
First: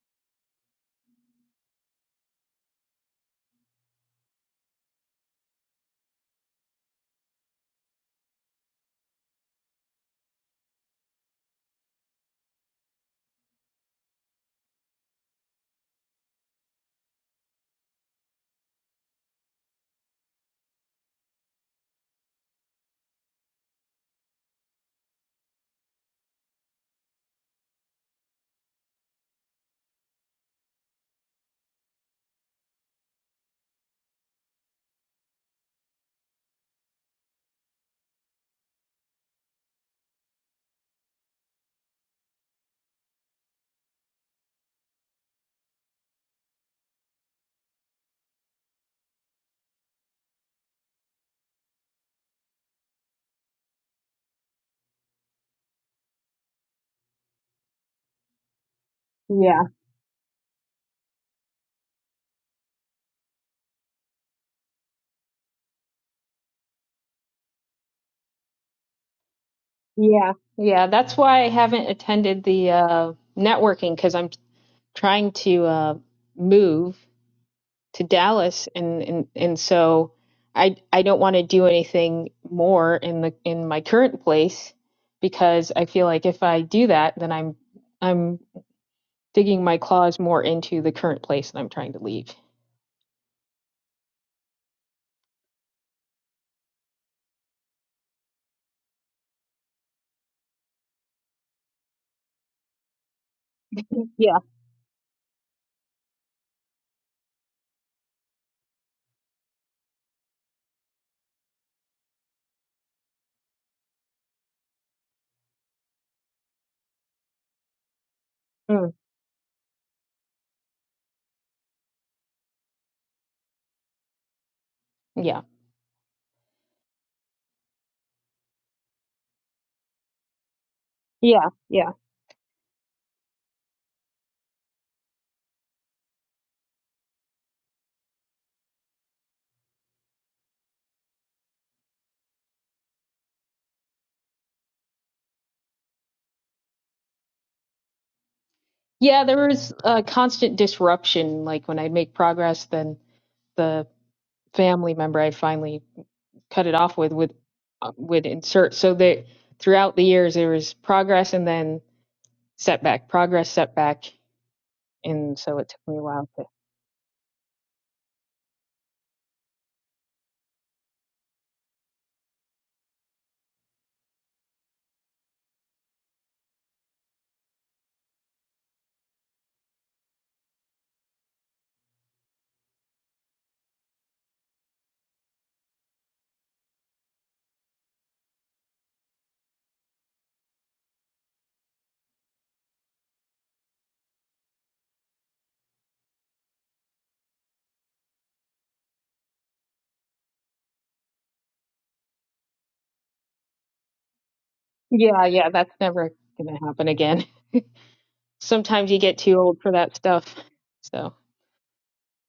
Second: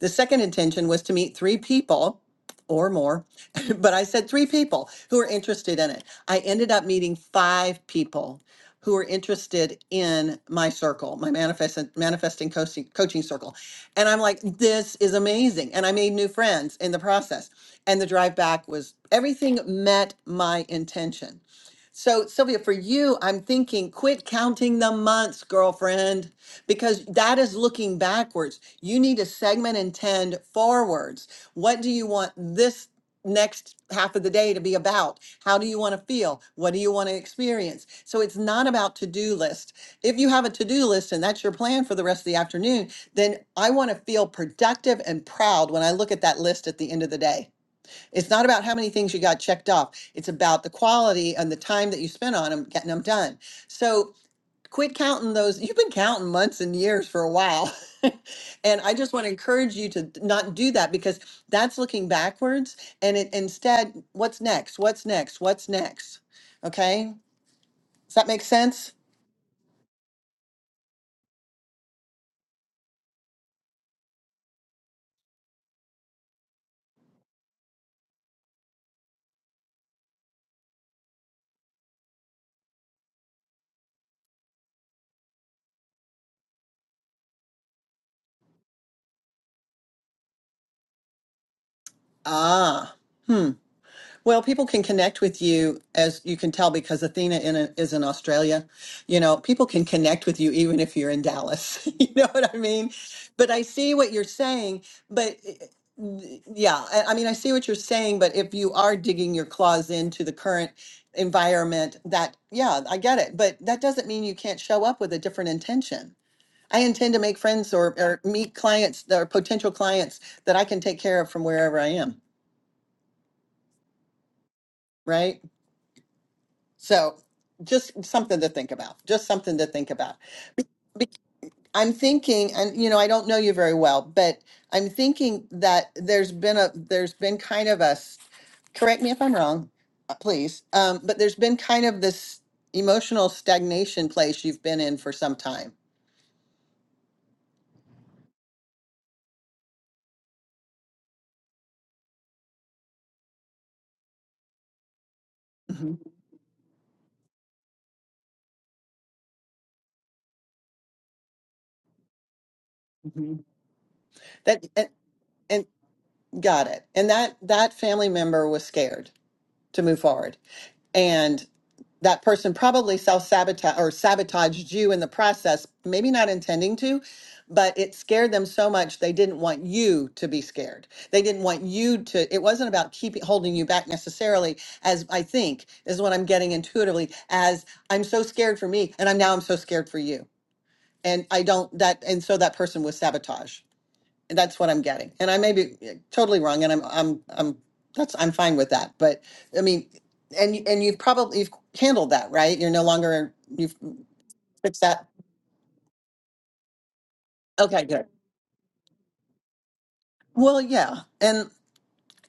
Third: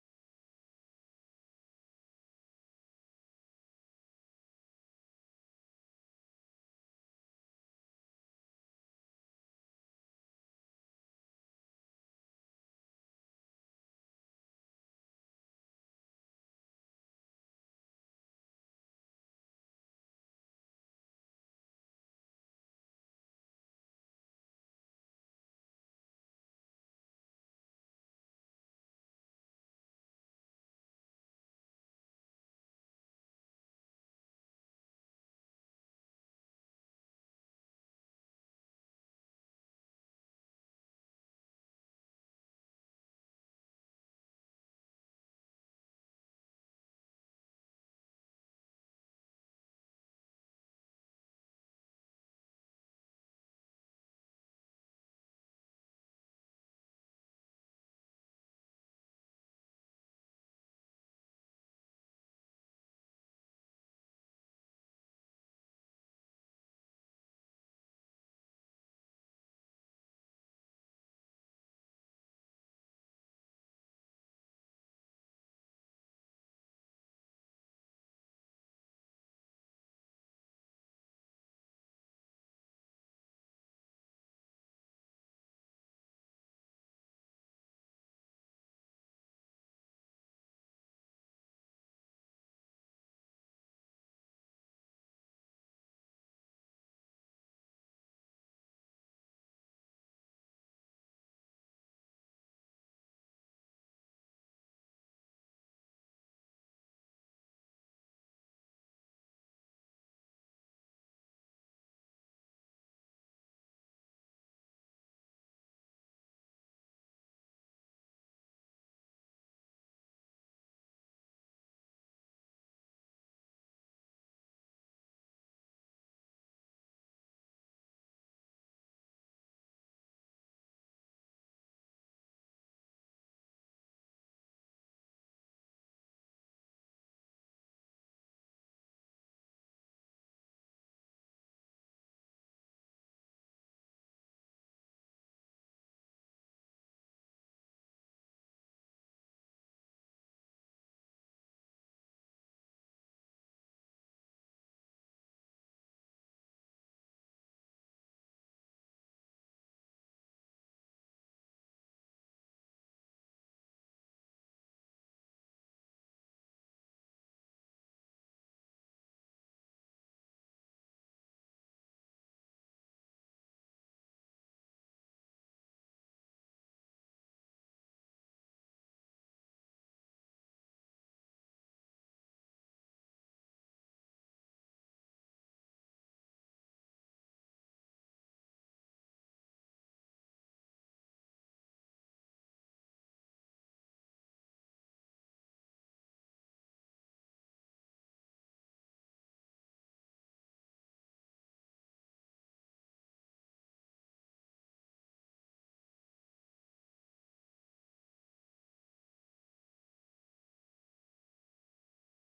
A: The second intention was to meet three people or more, but I said three people who were interested in it. I ended up meeting five people who were interested in my circle, my manifest, manifesting coaching, coaching circle. And I'm like, this is amazing. And I made new friends in the process. And the drive back was everything met my intention. So, Sylvia, for you, I'm thinking quit counting the months, girlfriend because that is looking backwards. You need to segment and tend forwards. What do you want this next half of the day to be about? How do you want to feel? What do you want to experience? So it's not about to-do list. If you have a to-do list and that's your plan for the rest of the afternoon, then I want to feel productive and proud when I look at that list at the end of the day. It's not about how many things you got checked off. It's about the quality and the time that you spent on them, getting them done. So quit counting those. You've been counting months and years for a while. and I just want to
C: yeah,
A: encourage you to not do that because that's looking backwards and it instead what's next? What's next? What's next? Okay? Does that make sense?
C: yeah, yeah. That's why I haven't attended the uh, networking because I'm trying to uh, move. to Dallas and and and so I I don't want to do anything more in the in my current place because I feel like if I do that then I'm I'm digging my claws more into the current place that I'm trying to leave.
A: Ah. hmm. Well, people can connect with you as you can tell because Athena in a, is in Australia. You know, people can connect with you even if you're in Dallas. you know what I mean? But I see what you're
C: Yeah.
A: saying. But eh, yeah, I, I mean, I see what you're saying. But if you are digging your claws into the current environment, that, yeah, I get it. But that doesn't mean you can't show up with a different intention. I intend to make friends or, or meet
C: Mm.
A: clients that are potential clients that I can take care of from wherever I am. Right.
C: Yeah.
A: So just something to think about. Just something to think about. Be- be-
C: Yeah. Yeah.
A: I'm thinking, and you know, I don't know you very well, but I'm thinking that there's been a there's been kind of a s- correct me if I'm wrong, uh, please. Um, but there's been kind of this emotional stagnation place you've been in for some time.
C: Yeah, there was a constant disruption like when I'd make progress then the family member I finally
A: hmm
C: cut it off with would uh, would insert so that throughout the years there was progress and then setback,
A: hmm
C: progress setback.
A: That and,
C: And so it
A: and
C: took me a while to,
A: got it. And that that family member was scared to move forward and that person probably self sabotage or sabotaged you in the process, maybe not intending to, but it scared them so much they didn't want you to be scared. They didn't want you to, it wasn't about keeping holding you back necessarily, as I think is what I'm getting intuitively, as I'm so scared for me and I'm now I'm so scared for you. And I don't that and so that person was sabotage. That's what I'm getting, and I may be eh, totally wrong, and I'm I'm I'm that's I'm fine with that. But I mean, and you- and you've probably you've handled that, right? You're no longer you've fixed that.
C: yeah, yeah, that's never going to happen again.
A: Okay, good.
C: Sometimes you get too old for that stuff.
A: Well, yeah,
C: So,
A: and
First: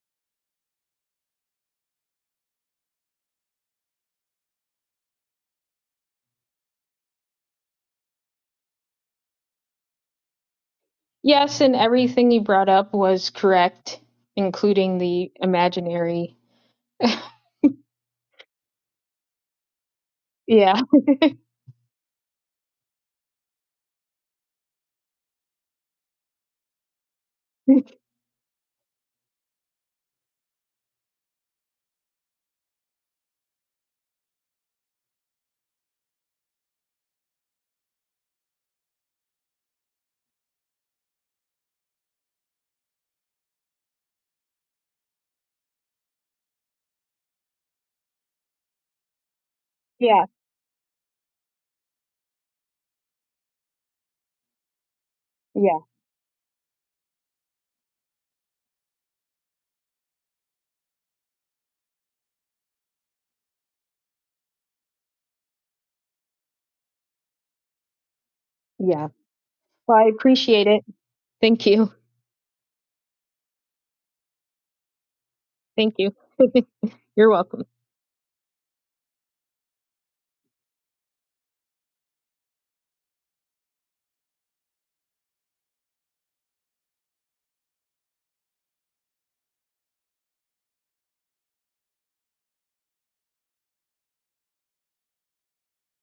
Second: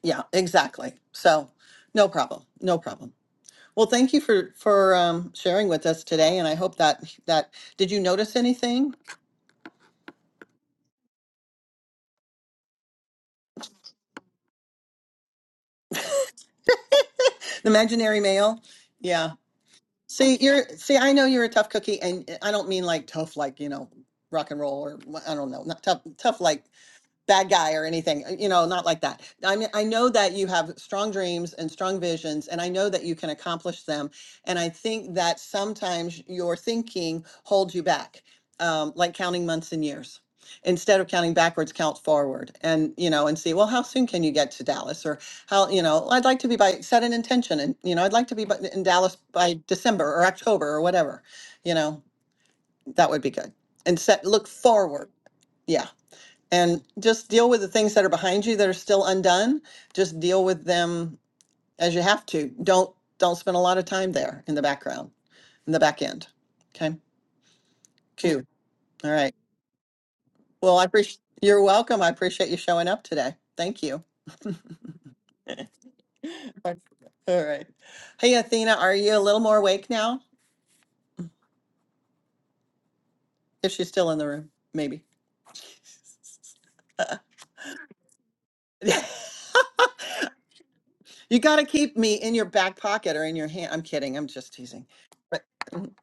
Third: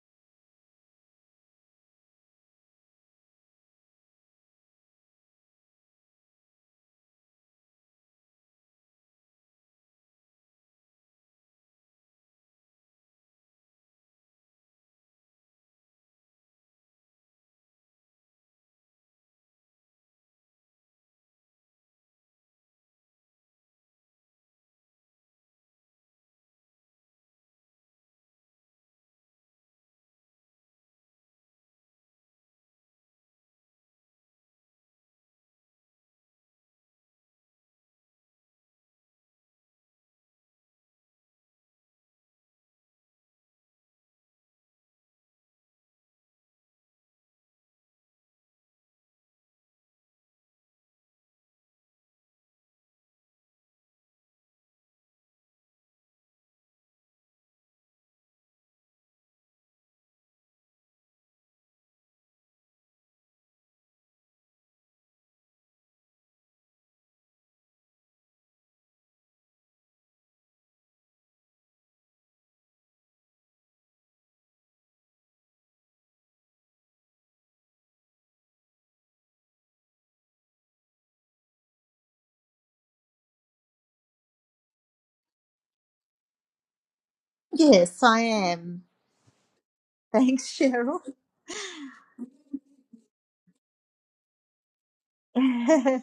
A: yeah, exactly. So no problem, no problem. Well, thank you for for um, sharing with us today, and I hope that that did you notice anything?
C: yes, and everything you brought up was correct, including the imaginary.
A: The imaginary mail. Yeah. See, you're
C: Yeah,
A: see, I know you're a tough cookie, and eh, I don't mean like tough like, you know, rock and roll or wha- I don't know, not tough tough like bad guy or anything, uh, you know, not like that. I mean, I know that you have strong dreams and strong visions, and I know that you can accomplish them. And I think that sometimes your thinking holds you back, um, like counting months and years. Instead of counting backwards, count forward and, you know, and see, well, how soon can you get to Dallas? Or how, you know, I'd like to be by, set an intention and, you know, I'd like to be by- in Dallas by December
C: yeah,
A: or October or whatever, you know, that would be good. And set, look forward.
C: yeah,
A: Yeah and just deal with the things that are behind you that are still undone just deal with them as you have to don't don't spend a lot of time there in the background in the back end okay q
C: yeah.
A: all right
C: Well, I appreciate
A: well
C: it.
A: i appreciate you're
C: Thank you.
A: welcome i appreciate you showing up today thank you
C: Thank you. You're
A: all
C: welcome.
A: right hey athena are you a little more awake now if she's still in the room maybe
B: Yes, I am. Thanks, Cheryl.
A: you got to keep me in your back pocket or in your hand i'm kidding i'm just teasing but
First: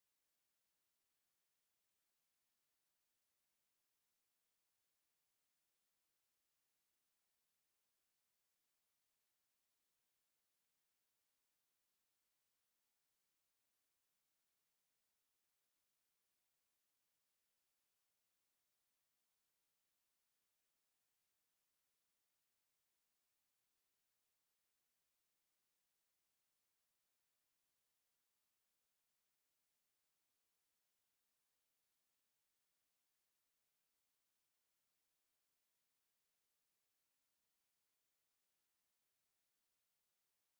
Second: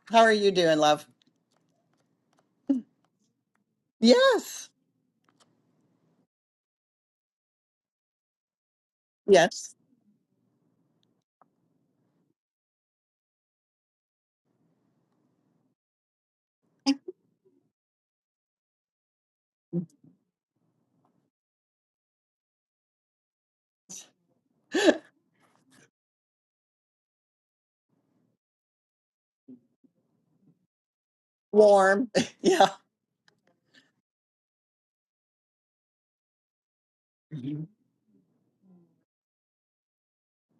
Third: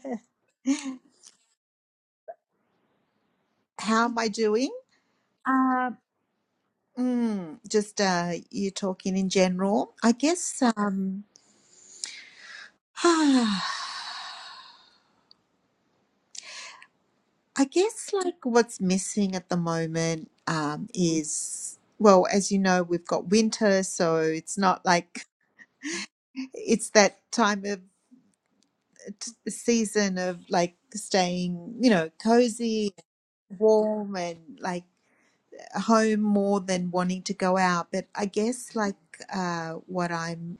A: how are you doing love
B: How am I doing?
A: yes
B: Um, mm, just uh, you talking in
A: yes
B: general. I guess, um, I guess like what's missing at the moment um, is, well, as you know, we've got winter, so it's not like it's that time of t- season of like staying, you know,
A: warm. yeah.
B: cozy, warm, and like home more than wanting to go
A: Mhm.
B: out. But I guess like uh, what I'm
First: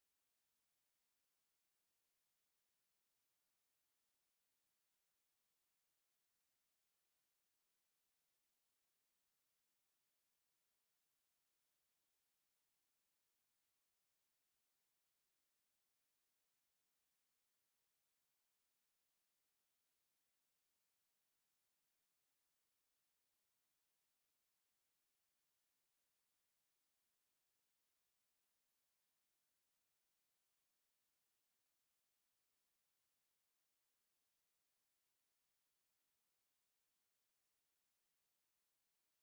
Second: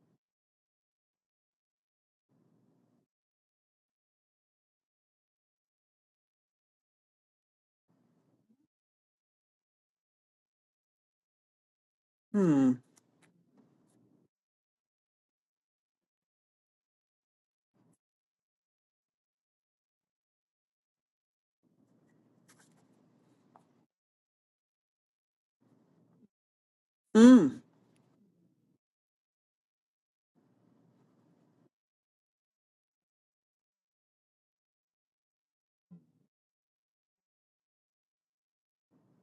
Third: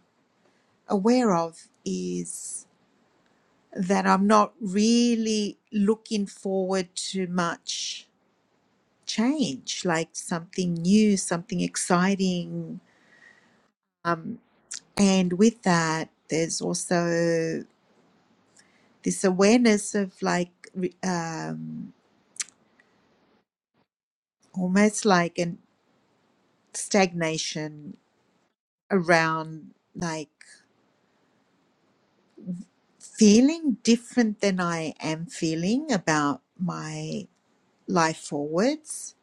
B: aware of is that I'm not really looking forward to much change, like something new, something
A: Hmm.
B: exciting. Um, and with that, there's also this awareness of like re- um, almost like an
A: Mm.
B: stagnation around like feeling different than I am feeling about my life forwards.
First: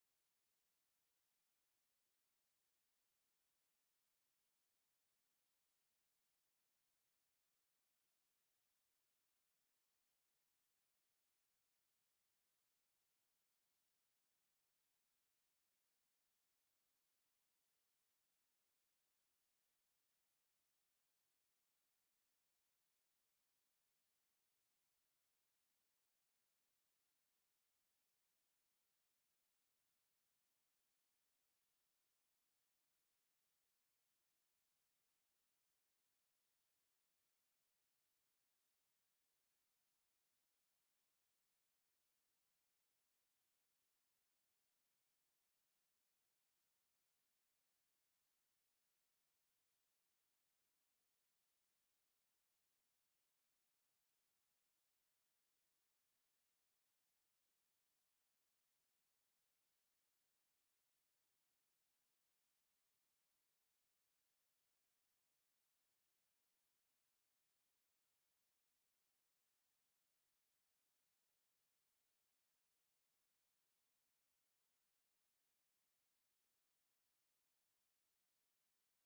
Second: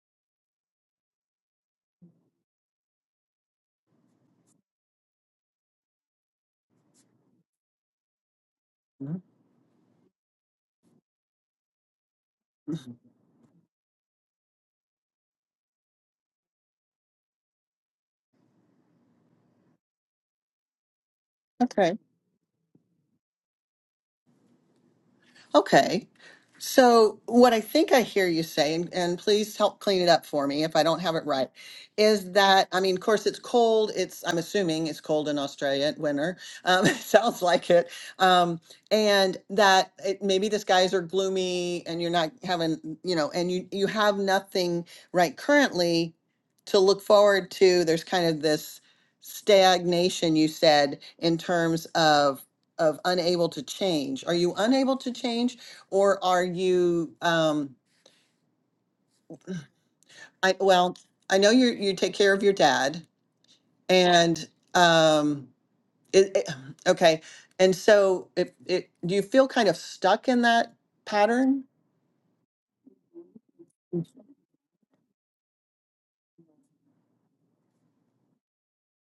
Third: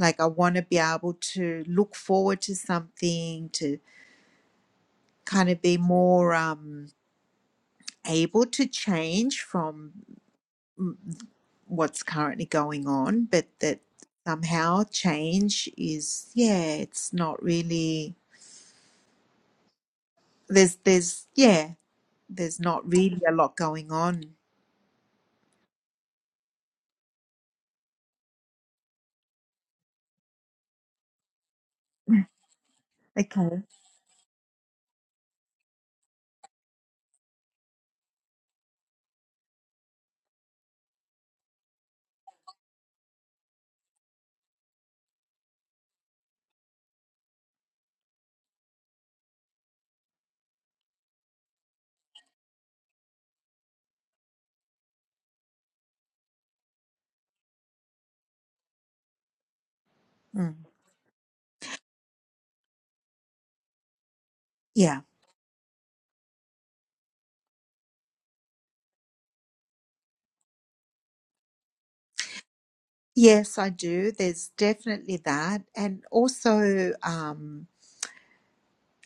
B: Like I want to be able to look forward to something to kind of be more um, able to change from what's currently going
A: Mhm.
B: on, but that somehow change is yeah, it's not really there's there's yeah
A: Okay.
B: there's not really a lot going on
A: Okay. So, what I think I hear you say, and, and please help clean it up for me if I don't have it right, is that, I mean, of course, it's
B: okay
A: cold. It's, I'm assuming it's cold in Australia at winter. Um, it sounds like it. Um, and that it, maybe the skies are gloomy and you're not having, you know, and you, you have nothing right currently to look forward to. There's kind of this stagnation, you said, in terms of of unable to change. Are you unable to change or are you, um,
B: mm.
A: I, well, I know you, you take care of your dad and,
B: yeah
A: um, it, it- okay. And so it, it, do you feel kind of stuck in that pattern?
B: yes i do there's definitely that and also um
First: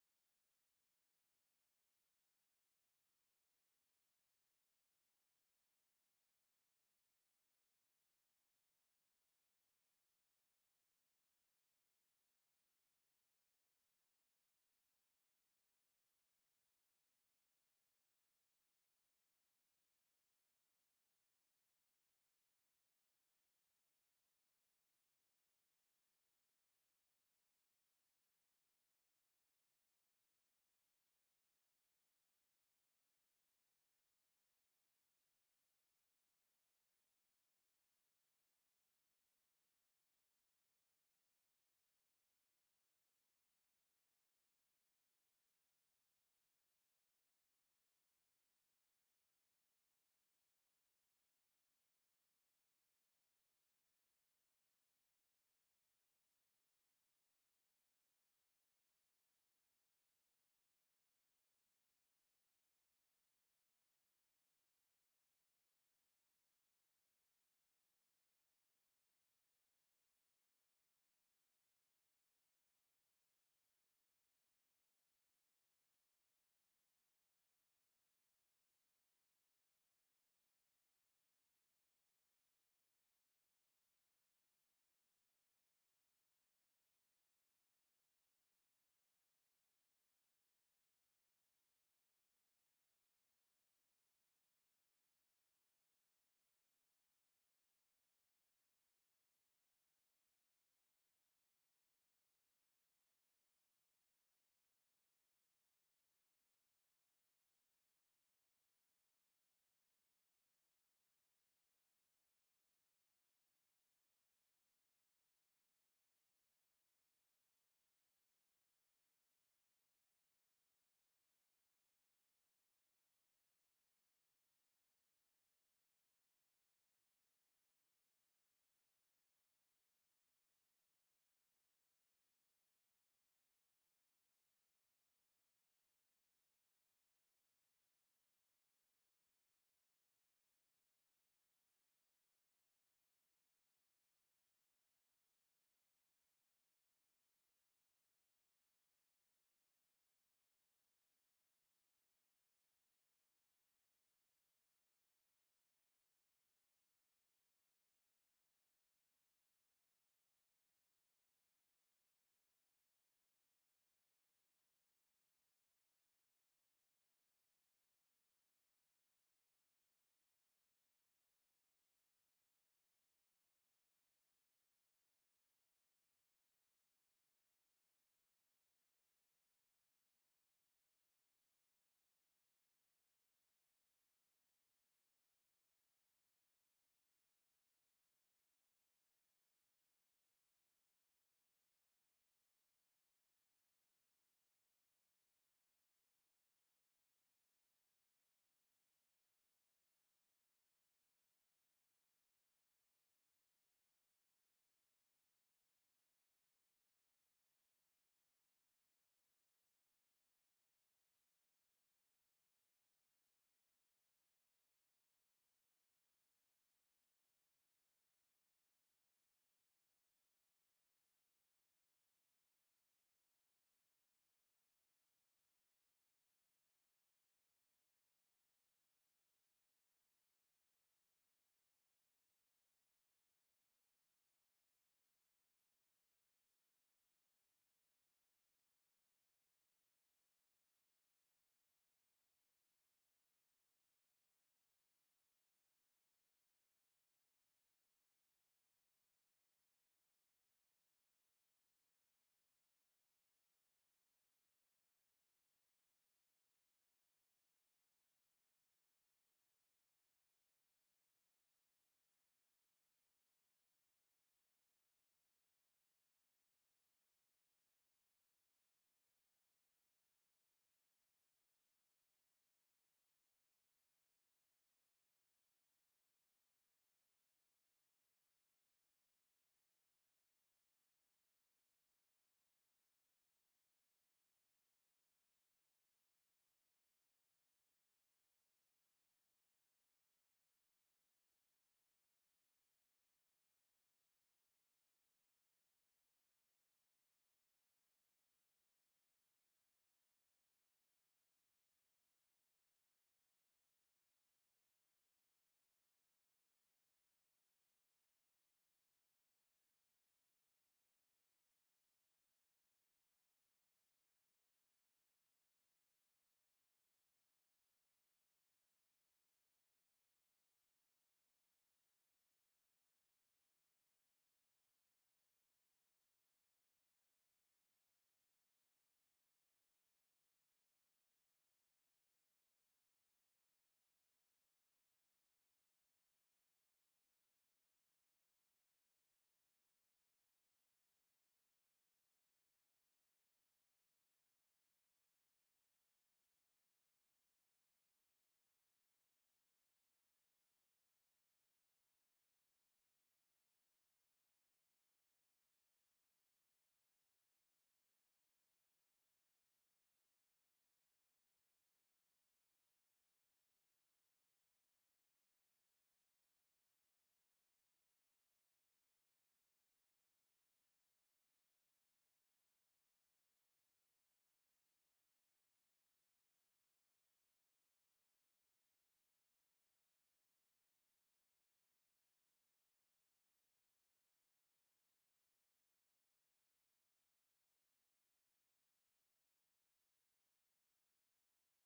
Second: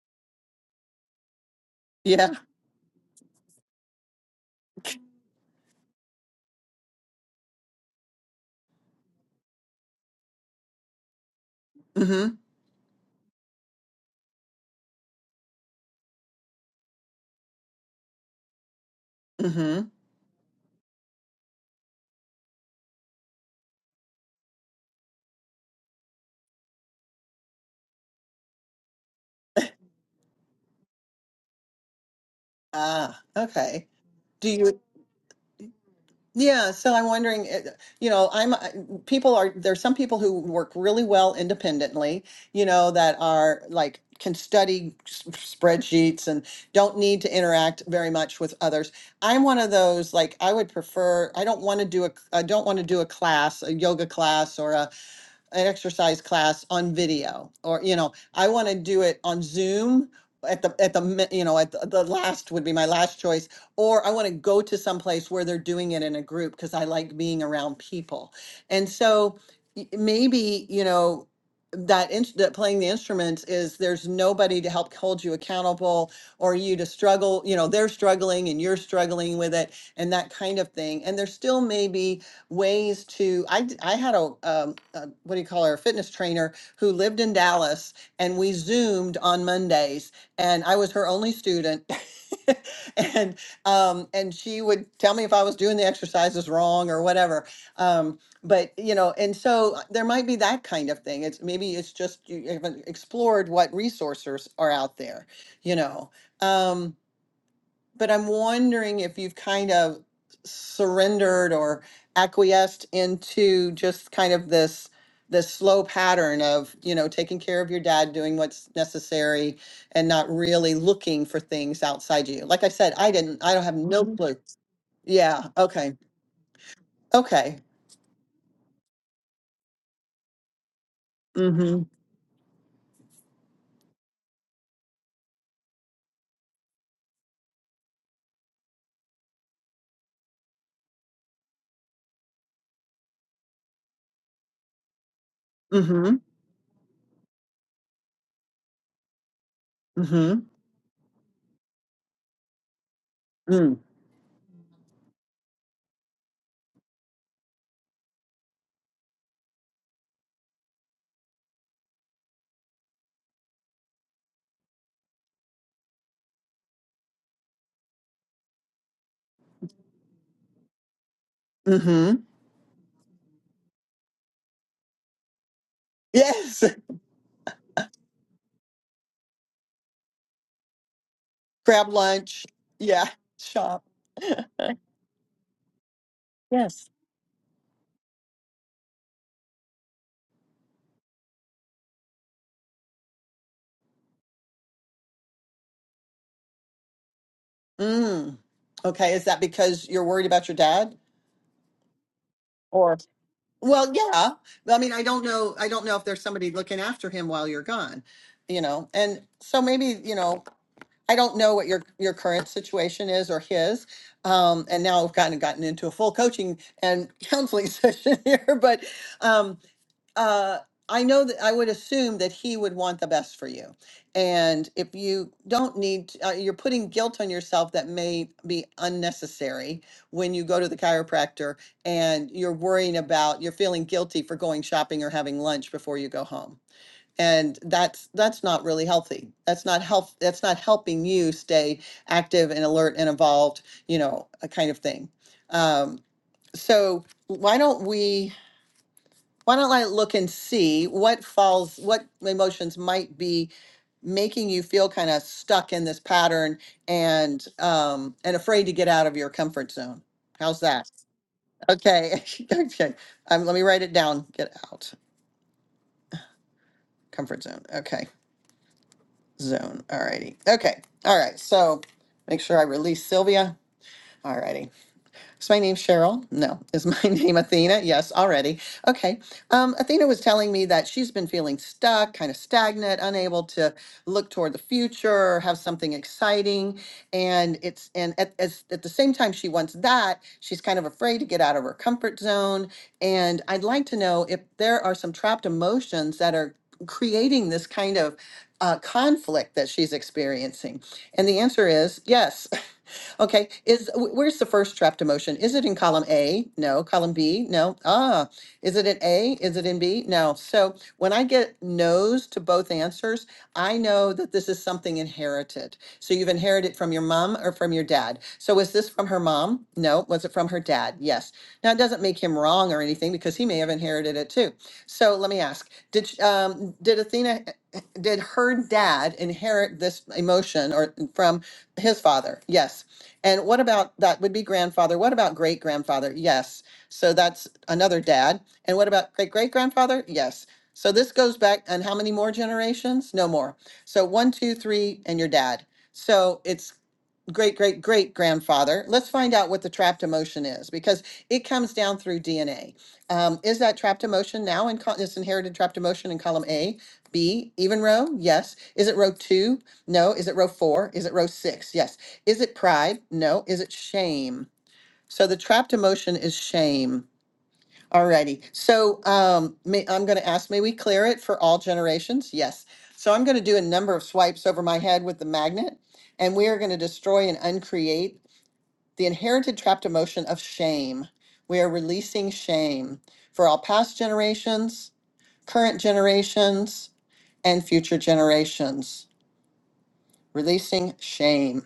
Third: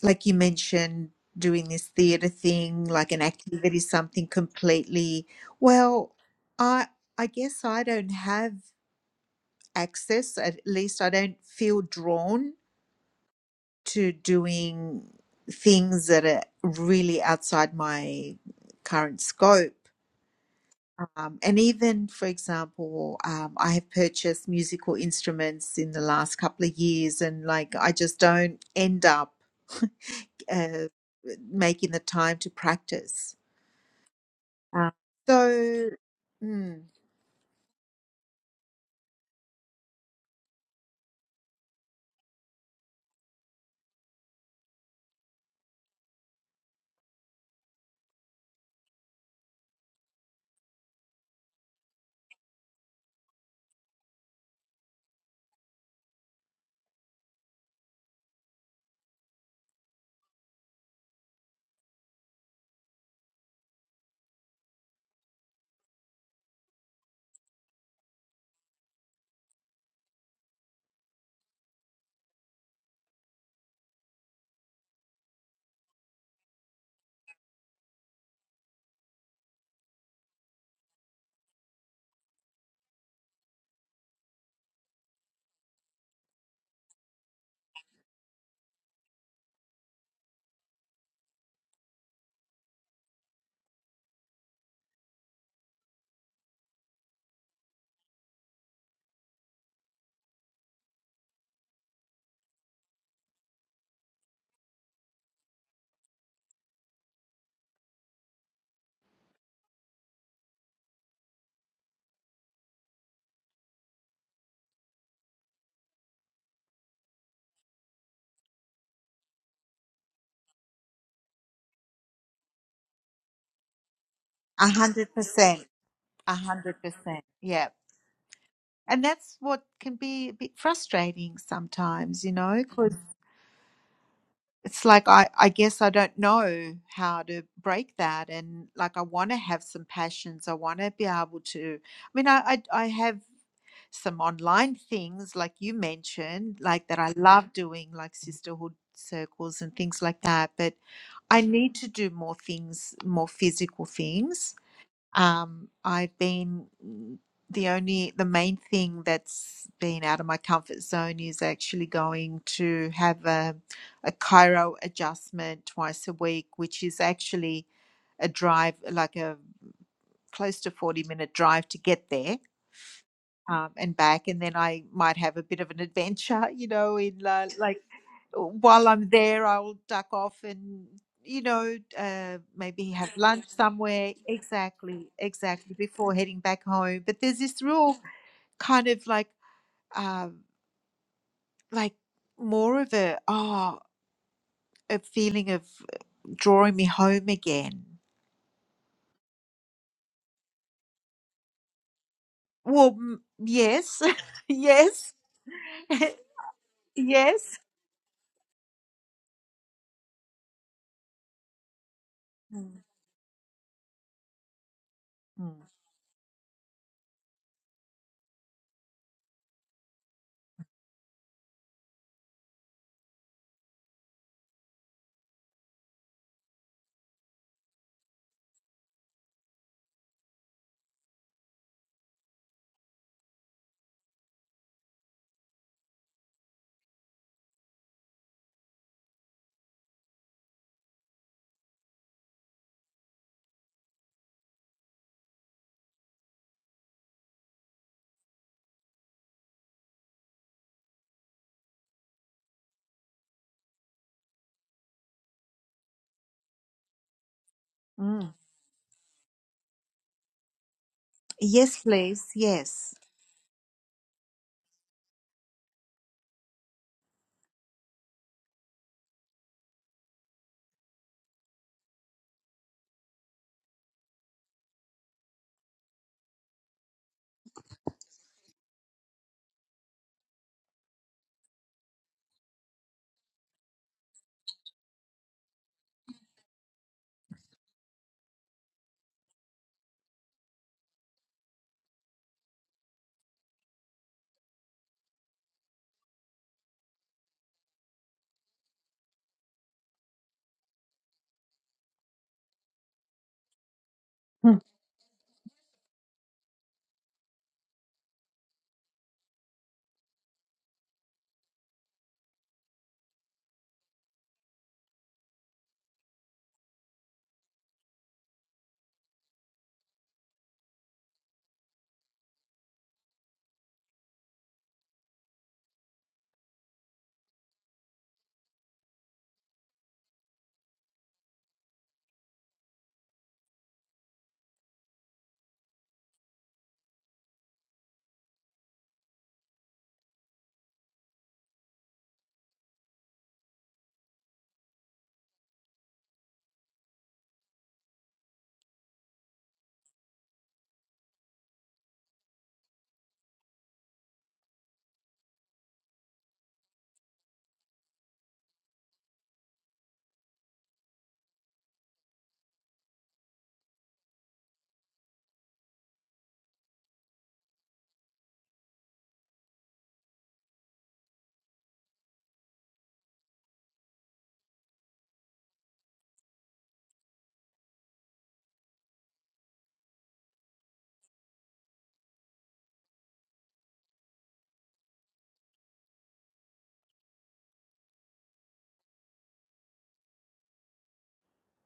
B: like you mentioned doing this
A: Yeah.
B: theater thing like an activity something completely well i i guess i don't have access at least i don't feel
A: Mm-hmm.
B: drawn to doing things that are really outside my current scope
A: Mm-hmm.
B: Um, and even, for example, um, I have purchased musical instruments in the last couple of years, and like I just don't end up uh, making the time to
A: Ah,
B: practice.
A: okay. Do you?
B: Um, so,
A: Yeah,
B: mm,
A: so I'm wondering, uh, you know, I'm uh, people are there's some people who work really well independently, you know, that are like can study s- spreadsheets and don't need to interact very much with others. I'm one of those like I would prefer I don't want to do a I don't want to do a class, a yoga class or a an exercise class on video or, you know, I want to do it on Zoom at the, at the, mi- you know, at the, the last would be my last choice. Or I want to go to some place where they're doing it in a group because I like being around people. And so y- maybe, you know, that, ins- that playing the instruments is there's nobody to help hold you accountable or you to struggle, you know, they're struggling and you're struggling with it and that kind of thing. And there still may be ways to i d- I had a, um, a what do you call her a fitness trainer who lived in dallas and we zoomed on mondays and i was her only student and um and she would tell me if i was doing the exercises wrong or whatever um but you know and so uh, there might be that kind of thing it's maybe it's just you haven't explored what resources are out there you know Um, but I'm wondering if you've kind of surrendered or acquiesced into just kind of this this slow pattern of you know taking care of your dad doing what's necessary and not really looking for things outside you like i said i didn't i don't have no Mhm. clue
B: a hundred
A: yeah
B: percent,
A: okay
B: a hundred percent,
A: okay
B: yeah. And that's what can be a bit frustrating
A: mm-hmm
B: sometimes, you know, because it's like I, I guess I don't know how to break that. And like, I want to have some passions. I want to be able to, I mean, I, I, I have some online things like you
A: mm-hmm
B: mentioned, like that I love doing, like sisterhood circles and things like that.
A: mm-hmm
B: But I need to do more things, more
A: mm,
B: physical things um, I've been mm, the only, the main thing that's been out of my comfort zone is actually going to have a, a chiro adjustment twice a week, which is actually a drive, like a close to 40 minute drive to get
A: mm-hmm
B: there um, and back, and then I might have a bit of an adventure,
A: yes
B: you know, in uh, like while I'm there, I'll duck off and you know
A: grab
B: uh,
A: lunch
B: maybe
A: yeah
B: have lunch
A: shop
B: somewhere. Exactly, exactly before heading back
A: yes
B: home. But there's this real kind of like um, like more of a oh a feeling of drawing me home again.
A: mm okay is that because you're worried about your dad
B: Well, mm,
A: Well,
B: yes,
A: yeah. I mean, I
B: yes,
A: don't know. I don't know if there's somebody looking after him while
B: yes.
A: you're gone, you know. And so maybe, you know, I don't know what your your current
B: Mm,
A: situation is or his. Um, and now I've kind of
B: mm,
A: gotten into a full coaching and counseling session here, but um, uh, I know that I would assume that he would want the best for you. And if you don't need, to- uh, you're putting guilt on yourself that may be unnecessary when you go to the chiropractor and you're worrying about, you're feeling guilty for going shopping or having lunch before you go home. And that's that's not really healthy. That's not health. That's not helping you stay active and alert and involved. You know, a kind of thing. Um, so why don't we? Why don't I look and see what falls, what emotions might be making you feel kind of stuck in this pattern and um
B: mm.
A: and afraid to get out of your comfort zone. How's that?
B: Yes,
A: Okay.
B: please.
A: okay.
B: Yes.
A: Um, let me write it down. Get out. Comfort zone. Okay. Zone. Alrighty. Okay. All right. So make sure I release Sylvia. Alrighty. Is my name Cheryl? No. Is my name Athena? Yes, already. Okay. Um, Athena was telling me that she's been feeling stuck, kind of stagnant, unable to look toward the future, have something exciting, and it's and at, as, at the same time she wants that, she's kind of afraid to get out of her comfort zone. And I'd like to know if there are some trapped emotions that are creating this kind of uh, conflict that she's experiencing. And the answer is yes. Okay, is, wh- where's the first trapped emotion? Is it in column A? No. Column B? No. Ah, is it in A? Is it in B? No. So when I get no's to both answers, I know that this is something inherited. So you've inherited from your mom or from your dad. So is this from her mom? No. Was it from her dad? Yes. Now, it doesn't make him wrong or anything because he may have inherited it too. So let me ask, did, sh- um, did Athena, did her dad inherit this emotion or from his father? Yes. And what about that would be grandfather? What about great grandfather? Yes. So that's another dad. And what about great great grandfather? Yes. So this goes back and how many more generations? No more. So one, two, three, and your dad. So it's great great great grandfather let's find out what the trapped emotion is because it comes down through dna um, is that trapped emotion now in col- this inherited trapped emotion in column a b even row yes is it row two no is it row four is it row six yes is it pride no is it shame so the trapped emotion is shame Alrighty, so um, may, I'm gonna ask, may we clear it for all generations? Yes. So I'm gonna do a number of swipes over my head with the magnet, and we are gonna destroy and uncreate the inherited trapped emotion of shame. We are releasing shame for all past generations, current generations, and future generations. Releasing shame.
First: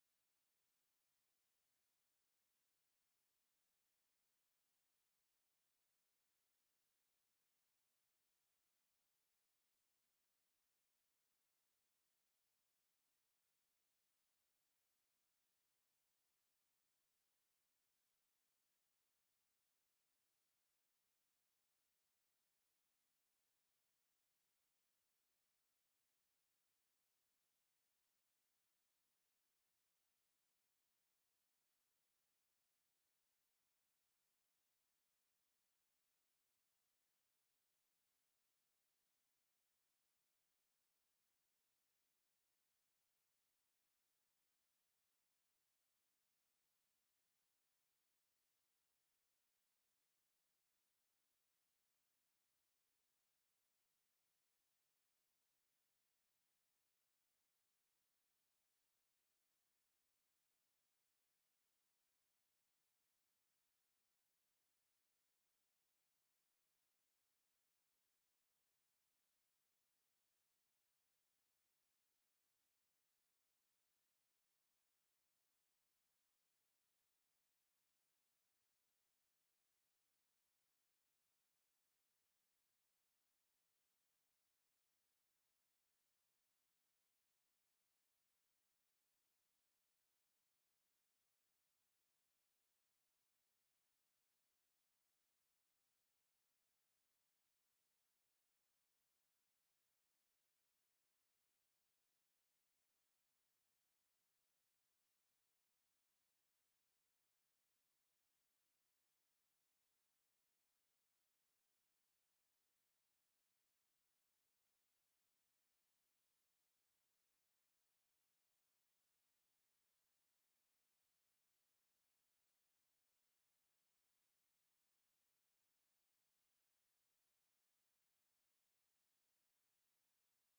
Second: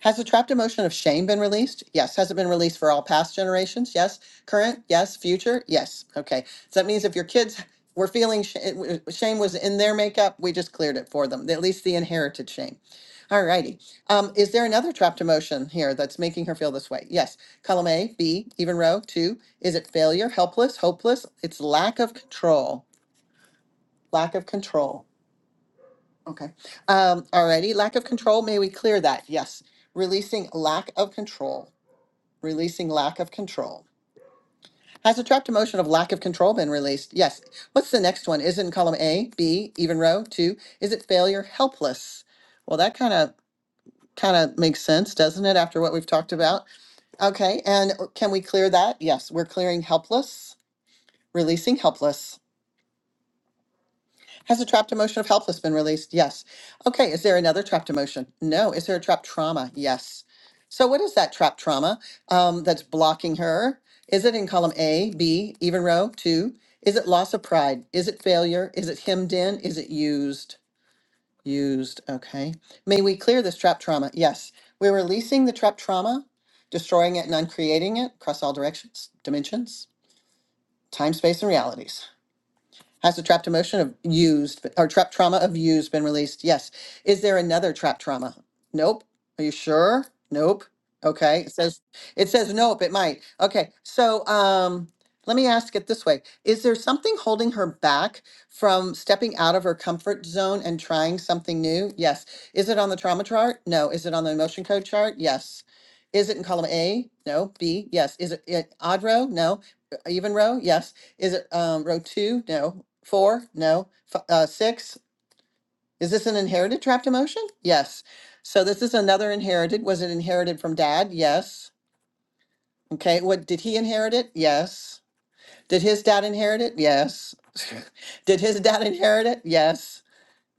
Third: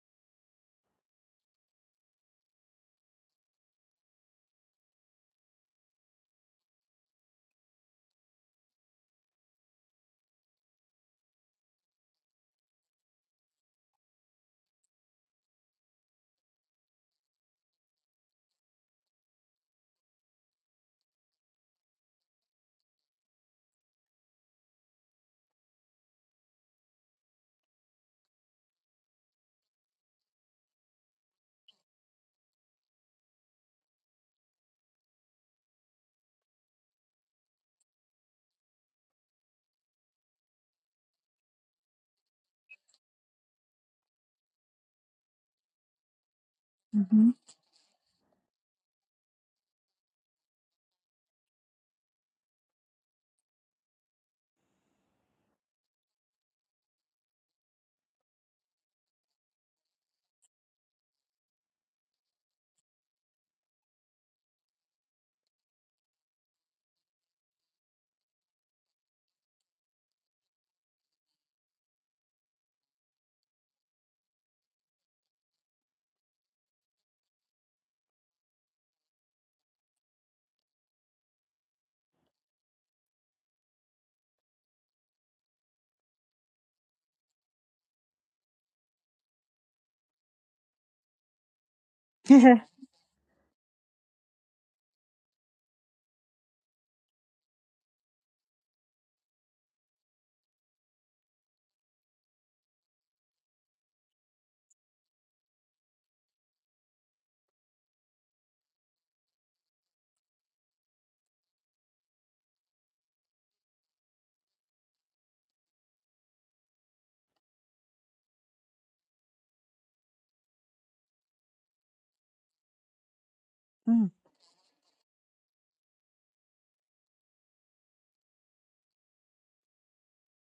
A: Has the trapped emotion of shame been released? Yes. Has it been released for all past generations? Yes. Current? Yes. Future? Yes. Okay. So that means if your kids were feeling sh- it w- shame was in their makeup, we just cleared it for them, at least the inherited shame. All righty. Um, is there another trapped emotion here that's making her feel this way? Yes. Column A, B, even row, two. Is it failure, helpless, hopeless? It's lack of control. Lack of control. Okay. Um, all righty. Lack of control. May we clear that? Yes. Releasing lack of control releasing lack of control. Has a trapped emotion of lack of control been released? Yes. What's the next one? Is it in column A, B, even row? Two. Is it failure, helpless? Well, that kind of kind of makes sense, doesn't it? After what we've talked about.
B: Mhm.
A: Okay. And uh, can we clear that? Yes, we're clearing helpless, releasing helpless. Has a trapped emotion of helpless been released? Yes. Okay, is there another trapped emotion? No. Is there a trapped trauma? Yes. So, what is that trapped trauma um, that's blocking her? Is it in column A, B, even row, two? Is it loss of pride? Is it failure? Is it hemmed in? Is it used? Used. Okay. May we clear this trapped trauma? Yes. We're releasing the trapped trauma, destroying it and uncreating it across all directions, dimensions, time, space, and realities. Has the trapped emotion of used or trapped trauma of used been released? Yes. Is there another trapped trauma? Nope. Are you sure? Nope. Okay. It says it says nope, it might. Okay. So um let me ask it this way. Is there something holding her back from stepping out of her comfort zone and trying something new? Yes. Is it on the trauma chart? No. Is it on the emotion code chart? Yes. Is it in column A? No. B? Yes. Is it, it odd row? No. E, Even row? Yes. Is it um, row two? No. Four? No. F- uh, six? Is this an inherited trapped emotion? Yes. So this is another inherited. Was it inherited from dad? Yes. Okay. What did he
B: mm
A: inherit it? Yes. Did his dad inherit it? Yes. did his dad inherit it? Yes.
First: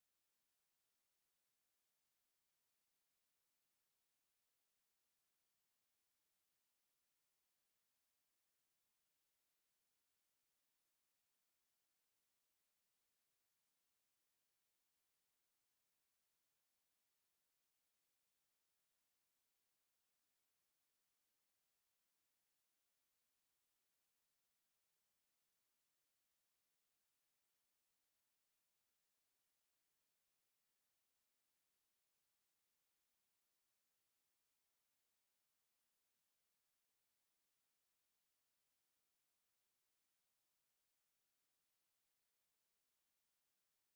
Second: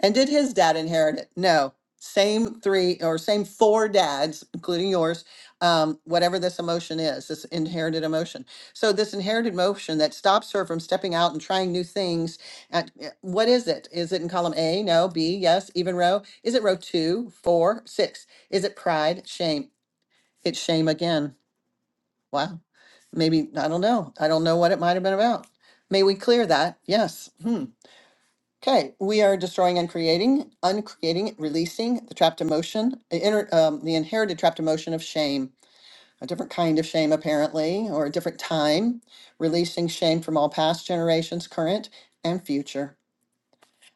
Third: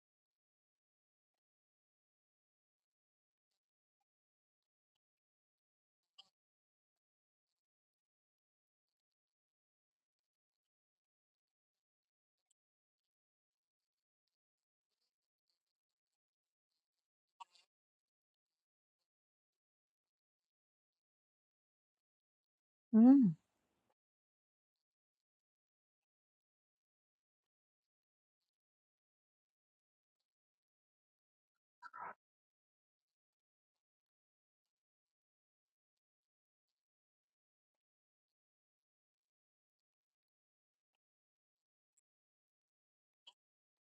A: And did his dad inherit it? No. Same three or same four dads, including yours, um, whatever this emotion is, this inherited emotion. So, this inherited emotion that stops her from stepping out and trying new things. At, eh, what is it? Is it in column A? No. B? Yes. Even row? Is it row two, four, six? Is it pride, shame? It's shame again. Wow.
B: mm
A: Maybe, I don't know. I don't know what it might have been about. May we clear that? Yes. Hmm. Okay, we are destroying and creating, uncreating, releasing the trapped emotion, the, inner, um, the inherited trapped emotion of shame, a different kind of shame apparently, or a different time, releasing shame from all past generations, current and future.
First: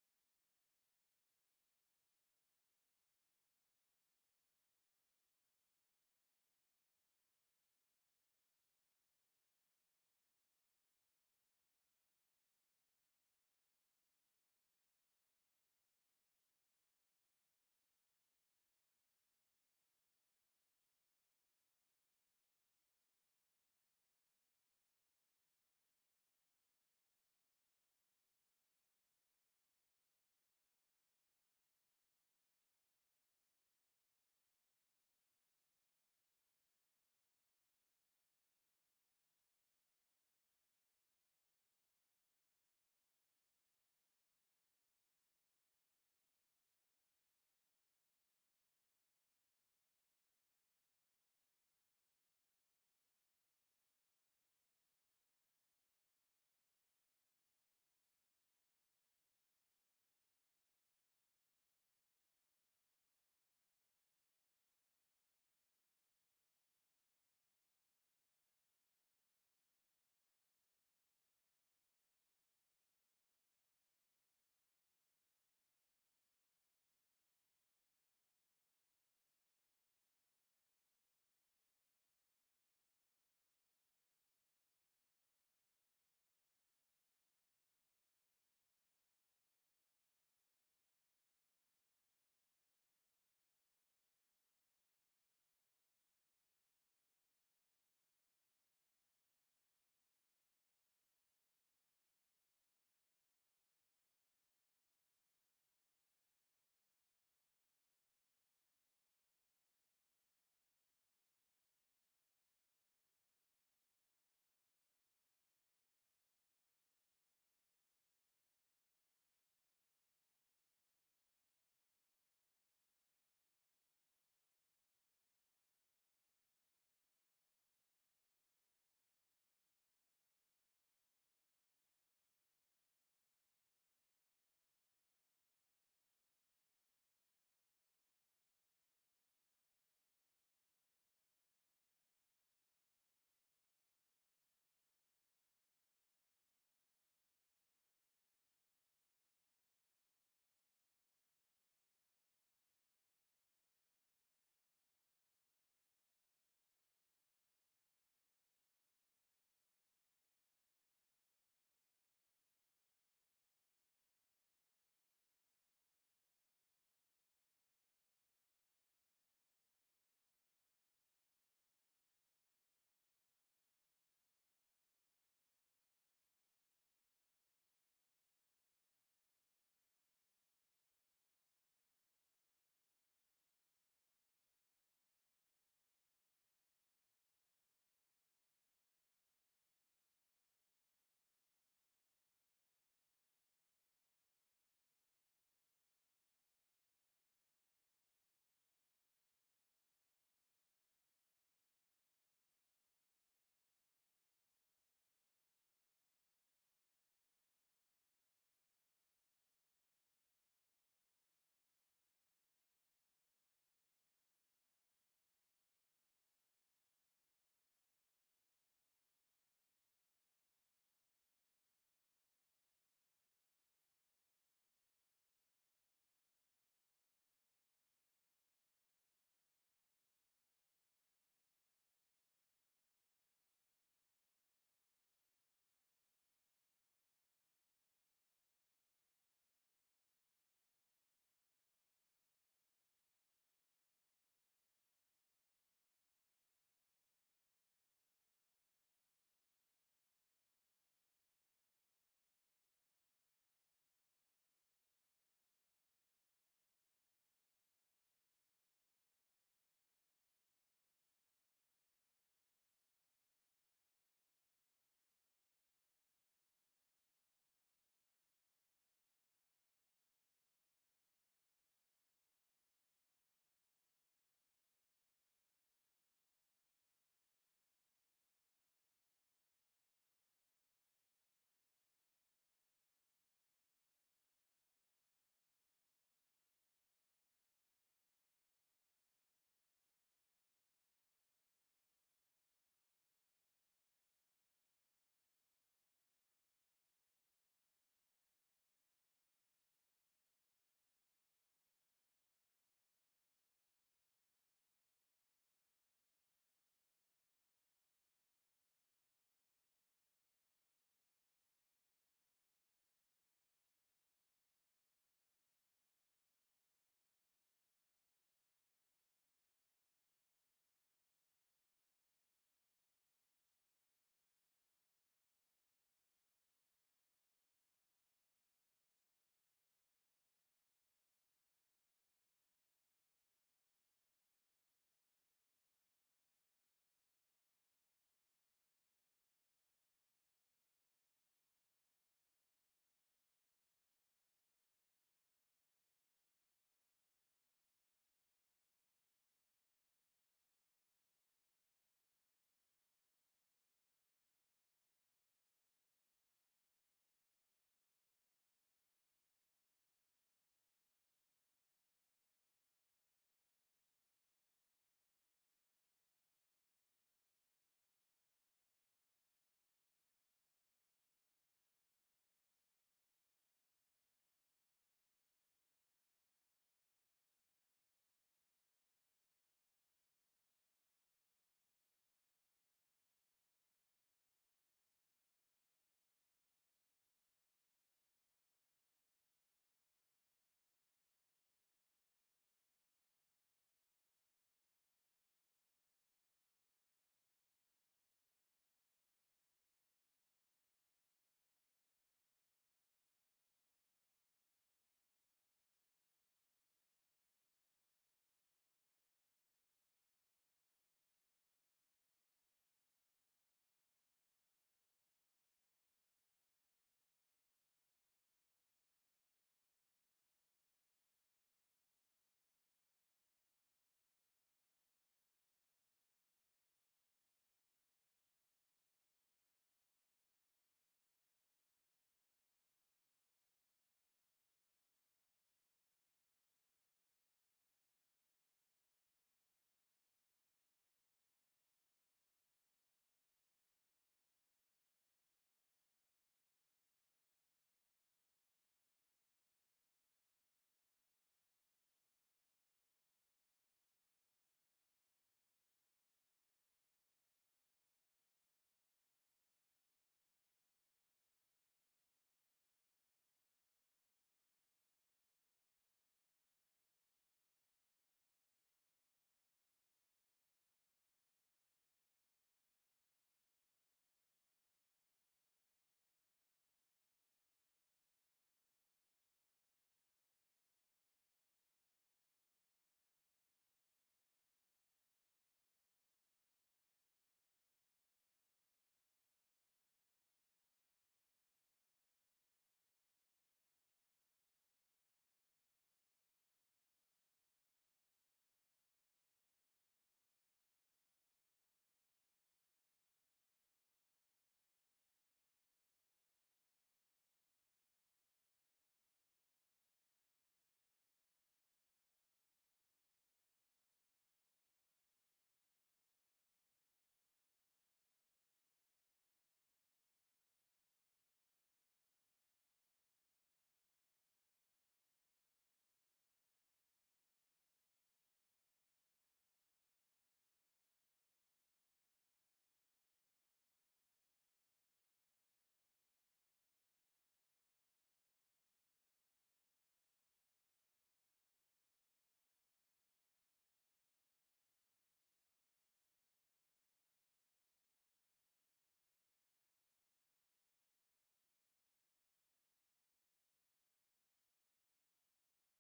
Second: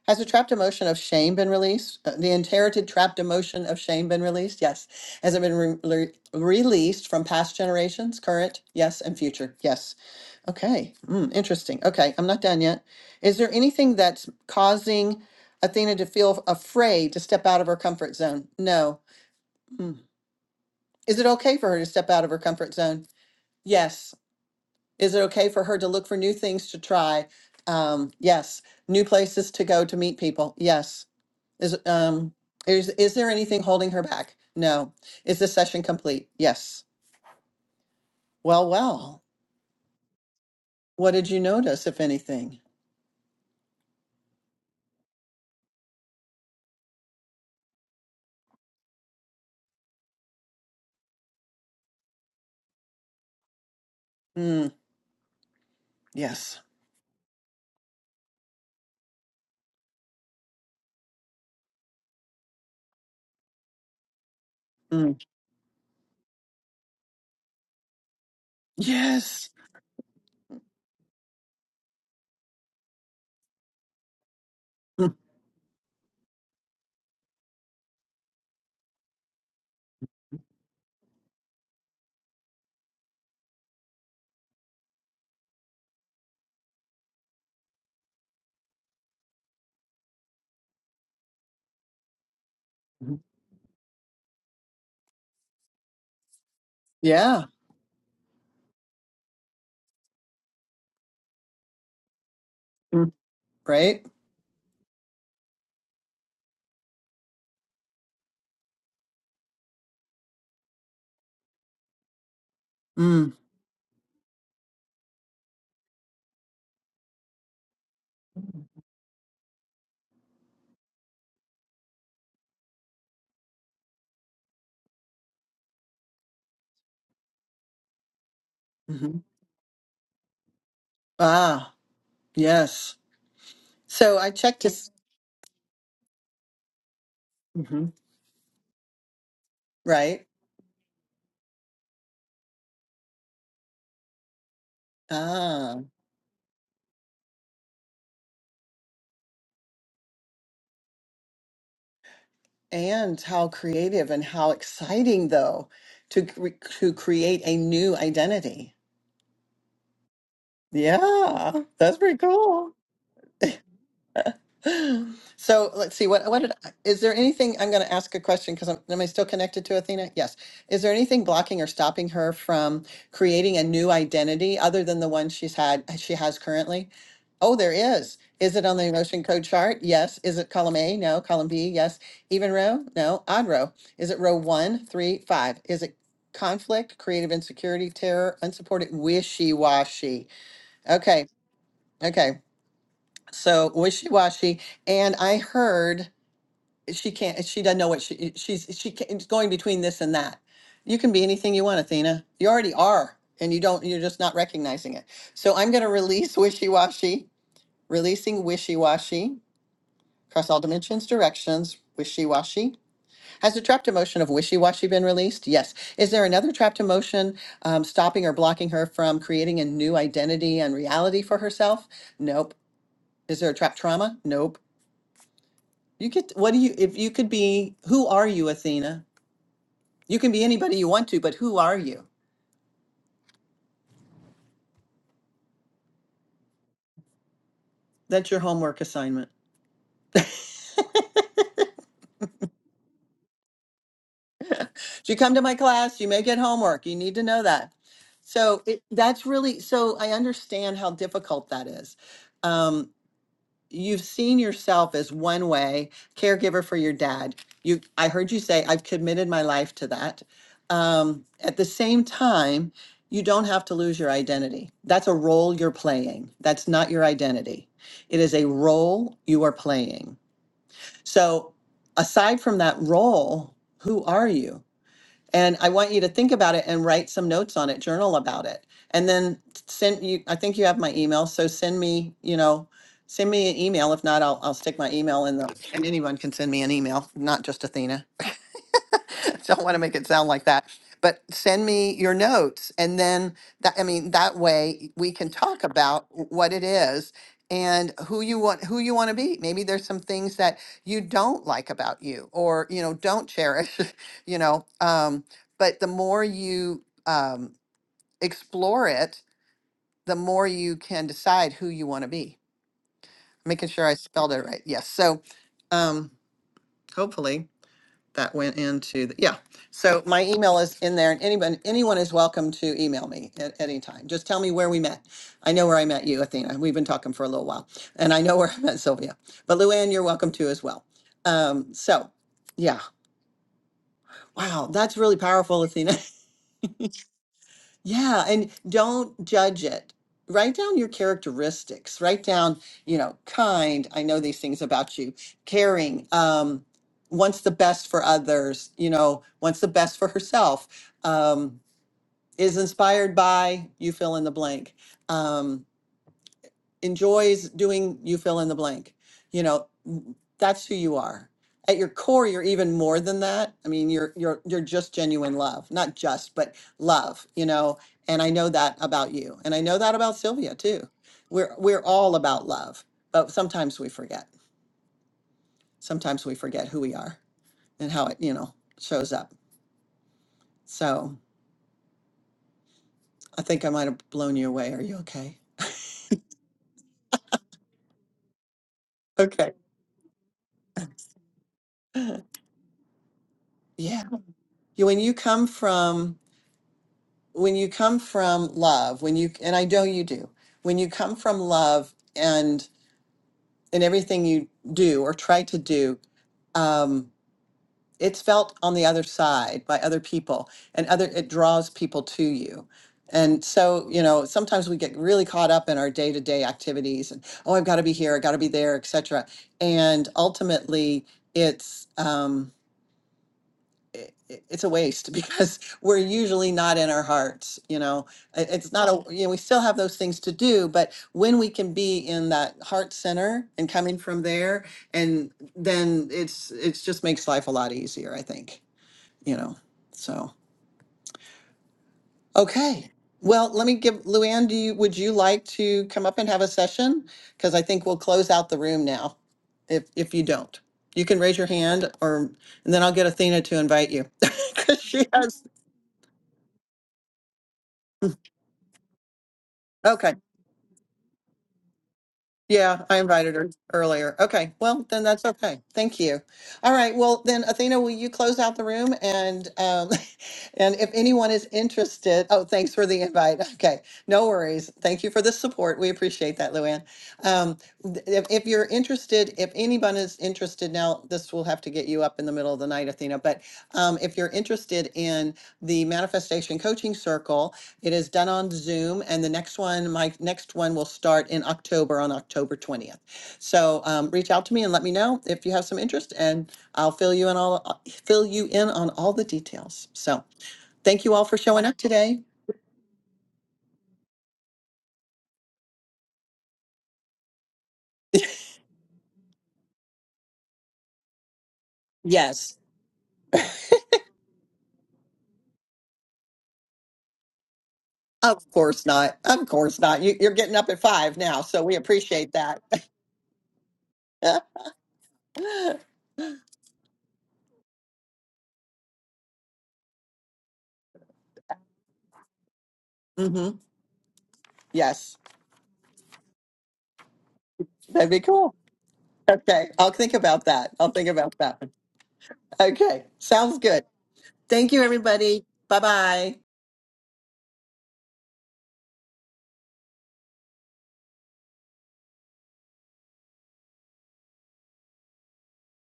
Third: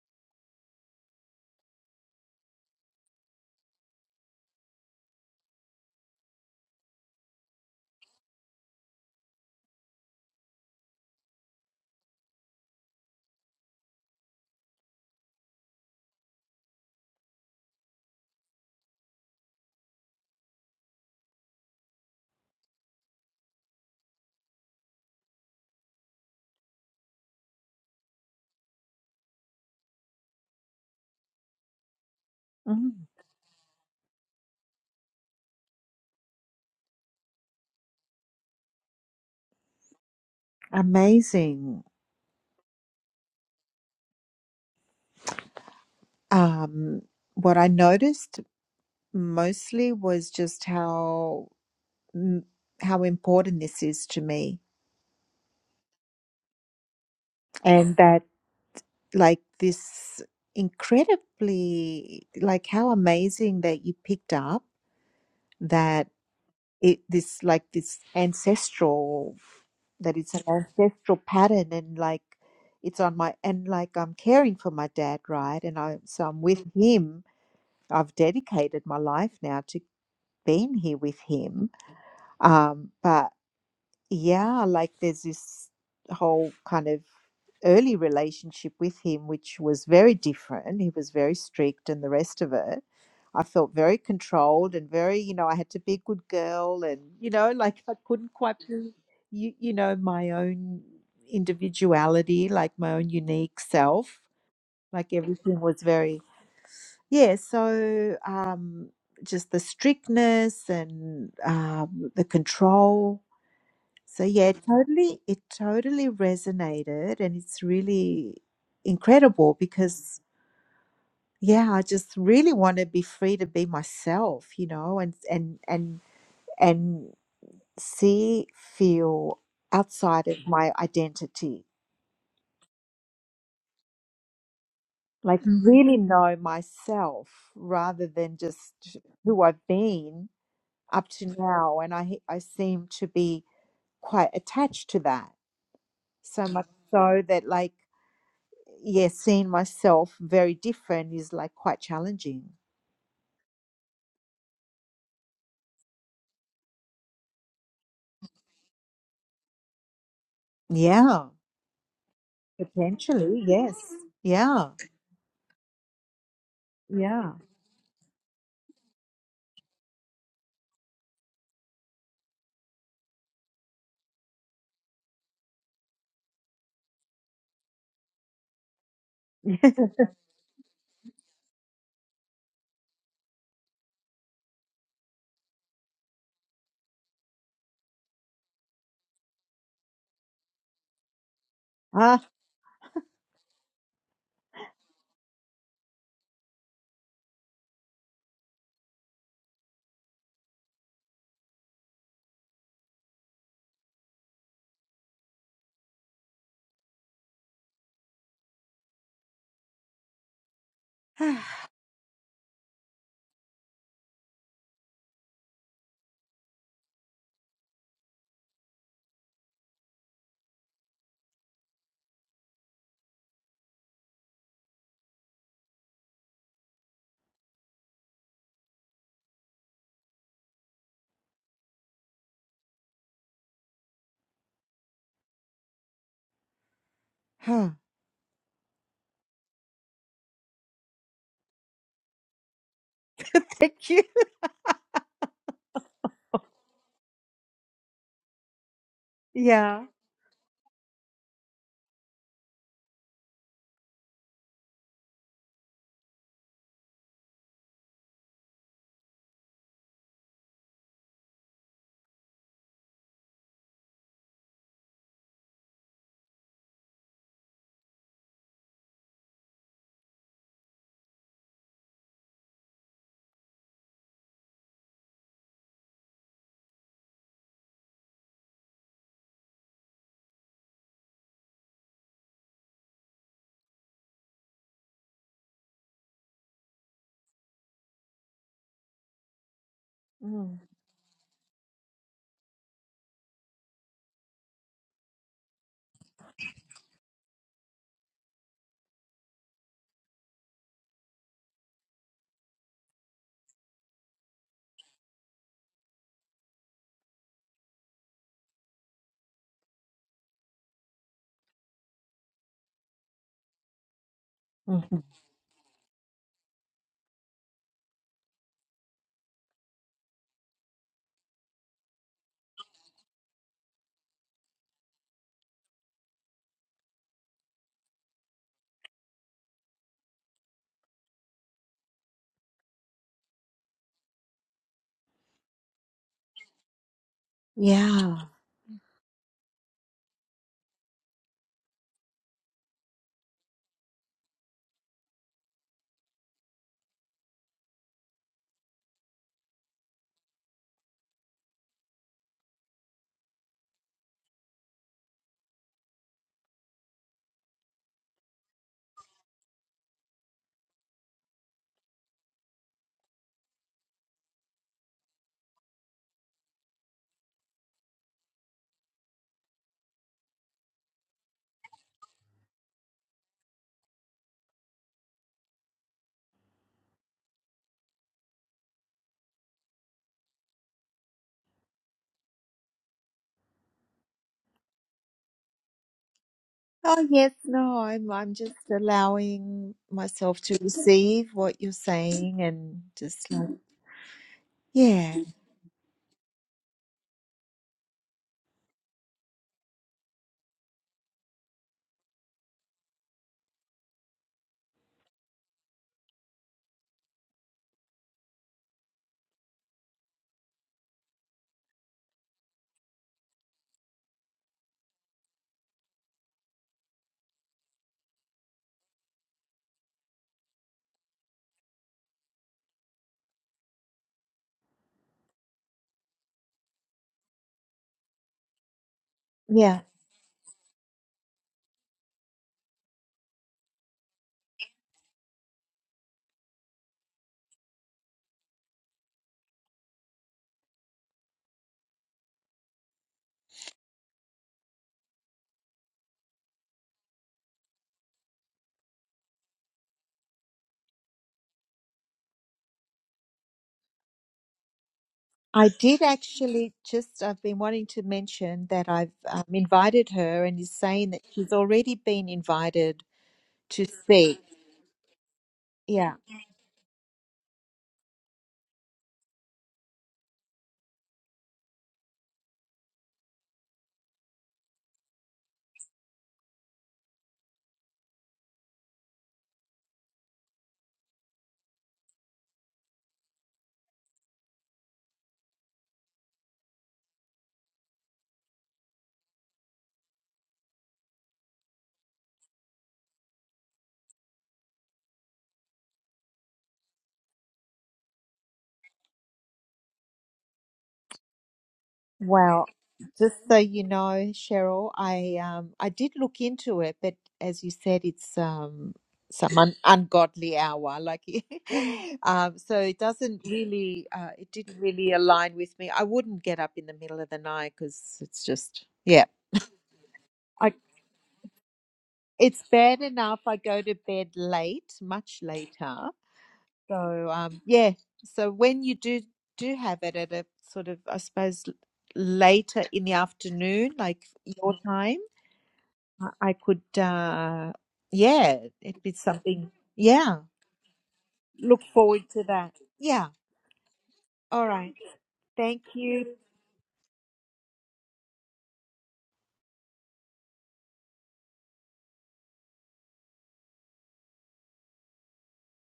A: Has the trapped emotion of shame been released? Uh, The inherited trapped emotion of shame been released? Yes. Has it been re- le- released from past generations, current? Yes, and future? Yes. Okay. Mm, interesting. Okay, I'm not done yet. Is there anything that's causing Athena to feel afraid to step out of her comfort zone? No. Mm. Is it okay for her to step out of her comfort zone? Yes. Is it okay for her to look for new things to try? Um, yes. New places to go to meet people? Yes. Is um is
B: mm.
A: is there anything holding her back? No. Is the session complete? Yes. Well, well. What did you
B: Amazing.
A: notice, if anything?
B: Um, what I noticed mostly was just how mm, how important this is to me,
A: Mm, yes.
B: and that like this incredibly like how amazing that you picked up
A: Mm,
B: that it this like this ancestral
A: yes.
B: that it's an ancestral pattern and like it's on my and like I'm caring for my
A: Mm,
B: dad right and I so I'm with him I've dedicated my life now to being here with him. Um, but yeah, like there's this whole kind of early relationship with him, which was very different. He was very strict and the rest of it.
A: mhm.
B: I felt very controlled and very, you know, I had to be a good girl and, you
A: yeah.
B: know, like I couldn't quite be, you, you know, my own individuality, like my own
A: Mm,
B: unique
A: right.
B: self. Like everything was very yeah, so um, just the strictness and um, the control.
A: Mm,
B: So yeah, it totally, it totally resonated, and it's really incredible because yeah, I just really want to be free to be myself, you know, and and and and see,
A: hmm Mm-hmm.
B: feel outside of my identity,
A: Ah. Yes. So I checked to. s-
B: like really know myself
A: mhm,
B: rather than just who I've been
A: Right.
B: up to now and i i seem to be quite attached to that
A: Ah.
B: so much so that like yeah seeing myself very different is like quite challenging
A: And how creative and how exciting though to cre- to create a new identity.
B: yeah
A: Yeah, that's pretty cool.
B: potentially yes yeah
A: So let's see, what, what did, I- is there
B: yeah
A: anything, I'm going to ask a question because I'm, am I still connected to Athena? Yes. Is there anything blocking or stopping her from creating a new identity other than the one she's had, she has currently? Oh, there is. Is it on the emotion code chart? Yes. Is it column A? No. Column B? Yes. Even row? No. Odd row. Is it row one, three, five? Is it conflict, creative insecurity, terror, unsupported, wishy-washy? Okay.
B: ah
A: Okay. So wishy-washy, and I heard she can't. She doesn't know what she eh, she's she can, it's going between this and that. You can be anything you want, Athena. You already are, and you don't. You're just not recognizing it. So I'm going to release wishy-washy. Releasing wishy-washy across all dimensions, directions. Wishy-washy. Has the trapped emotion of wishy-washy been released? Yes. Is there another trapped emotion um, stopping or blocking her from creating a new identity and reality for herself? Nope. Is there a trapped trauma? Nope. You could, what do you, if you could be, who are you, Athena? You can be anybody you want to, but who are you? That's your homework assignment.
B: thank you
A: So you come to my class, you may get homework. You need to know that. So it, that's really,
B: yeah
A: so I understand how difficult that is. Um, you've seen yourself as one way caregiver for your dad you i heard you say i've committed my life to that um, at the same time you don't have to lose your identity that's a role you're playing that's not your identity it is a role you are playing so aside from that role who are you and I want you to think about it and write some notes on it, journal about it. And then send you, I think you have my email. So send me, you know, send me an email. If not, I'll, I'll stick my email in the, and anyone can send me an email, not just Athena. don't want to make it sound like
B: Mm.
A: that but send me your notes and then that i mean that way we can talk about w- what it is and who you want who you want to be maybe there's some things that you don't like about you or you know don't cherish you know um, but the more you um, explore it the more you can decide who you want to be making sure i spelled it right yes
B: Mhm.
A: so um, hopefully that went into, the yeah. So my email is in there and anyone, anyone is welcome to email me at any time. Just tell me where we met. I know where I met you, Athena. We've been talking for a little while and I know where I met Sylvia, but Luann, you're welcome to as well. Um, so yeah, wow, that's really powerful, Athena.
B: yeah
A: Yeah, and don't judge it. Write down your characteristics. Write down, you know, kind. I know these things about you. Caring. Um, wants the best for others. You know, wants the best for herself. Um, is inspired by. You fill in the blank. Um, enjoys doing you fill in the blank. You know, that's who you are. At your core, you're even more than that. I mean, you're you're you're just genuine love, not just, but love, you know. And I know that about you. And I know that about Sylvia too. We're we're all about love, but sometimes we forget. Sometimes we forget who we are and how it, you know, shows up. So, I think I might have blown you away. Are you okay?
B: oh yes no i'm i'm just
A: Okay.
B: allowing myself to receive what you're saying and just like
A: Yeah. You- When you
B: yeah
A: come from when you come from love when you and i know you do when you come from love and in everything you do or try to do um, it's felt on the other side by other people and other it draws people to you and so you know sometimes we get really caught up in our day-to-day activities and oh i've got to be here i got to be there etc and ultimately it's um, it, it- it's a waste because we're usually not in our hearts you know It- it's not a you know we still have
B: yeah
A: those things to do but when we can be in that heart center and coming from there and then it's it's just makes life a lot easier i think you know so okay well let me give luann do you would you like to come up and have a session because i think we'll close out the room now if if you don't you can raise your hand or and then i'll get athena to invite you because she has
B: I did actually just, I've been wanting to mention that I've um, invited
A: Okay.
B: her and is saying that she's already been
A: Yeah, I
B: invited
A: invited her
B: to
A: earlier.
B: speak.
A: Okay. Well, then that's okay. Thank
B: Yeah.
A: you. All right. Well, then Athena, will you close out the room and um and if anyone is interested, oh, thanks for the invite. Okay. No worries. Thank you for the support. We appreciate that, Luann. Um th- if, if you're interested, if anyone is interested now, this will have to get you up in the middle of the night, Athena, but um if you're interested in the manifestation coaching circle, it is done on Zoom, and the next one, my next one will start in October, on October 20th. So um, reach out to me and let me know if you have some interest, and I'll fill you in all, uh, fill you in on all the details. So thank you all for showing up today.
B: Well, just so you know, Cheryl, I um I did look into it, but as you said, it's um some un- ungodly hour, like
A: Yes,
B: um, so it doesn't really, uh, it didn't really align with me. I wouldn't get up in the middle of the night because it's
A: of course
B: just,
A: not.
B: yeah.
A: Of course not. You, you're getting up at five now, so we appreciate that.
B: It's bad enough I go to bed late, much later. So um, yeah. So when you do do have it at a sort of, I suppose, l- later in the
A: hmm
B: afternoon, like your Mhm.
A: Yes,
B: time, I I could, uh,
A: that'd be cool.
B: yeah, it'd be
A: Okay,
B: something.
A: I'll think
B: Yeah,
A: about that. I'll think about that.
B: look forward to that.
A: Okay,
B: Yeah.
A: sounds good.
B: All
A: Thank you,
B: right.
A: everybody. Bye
B: Thank you.
A: bye.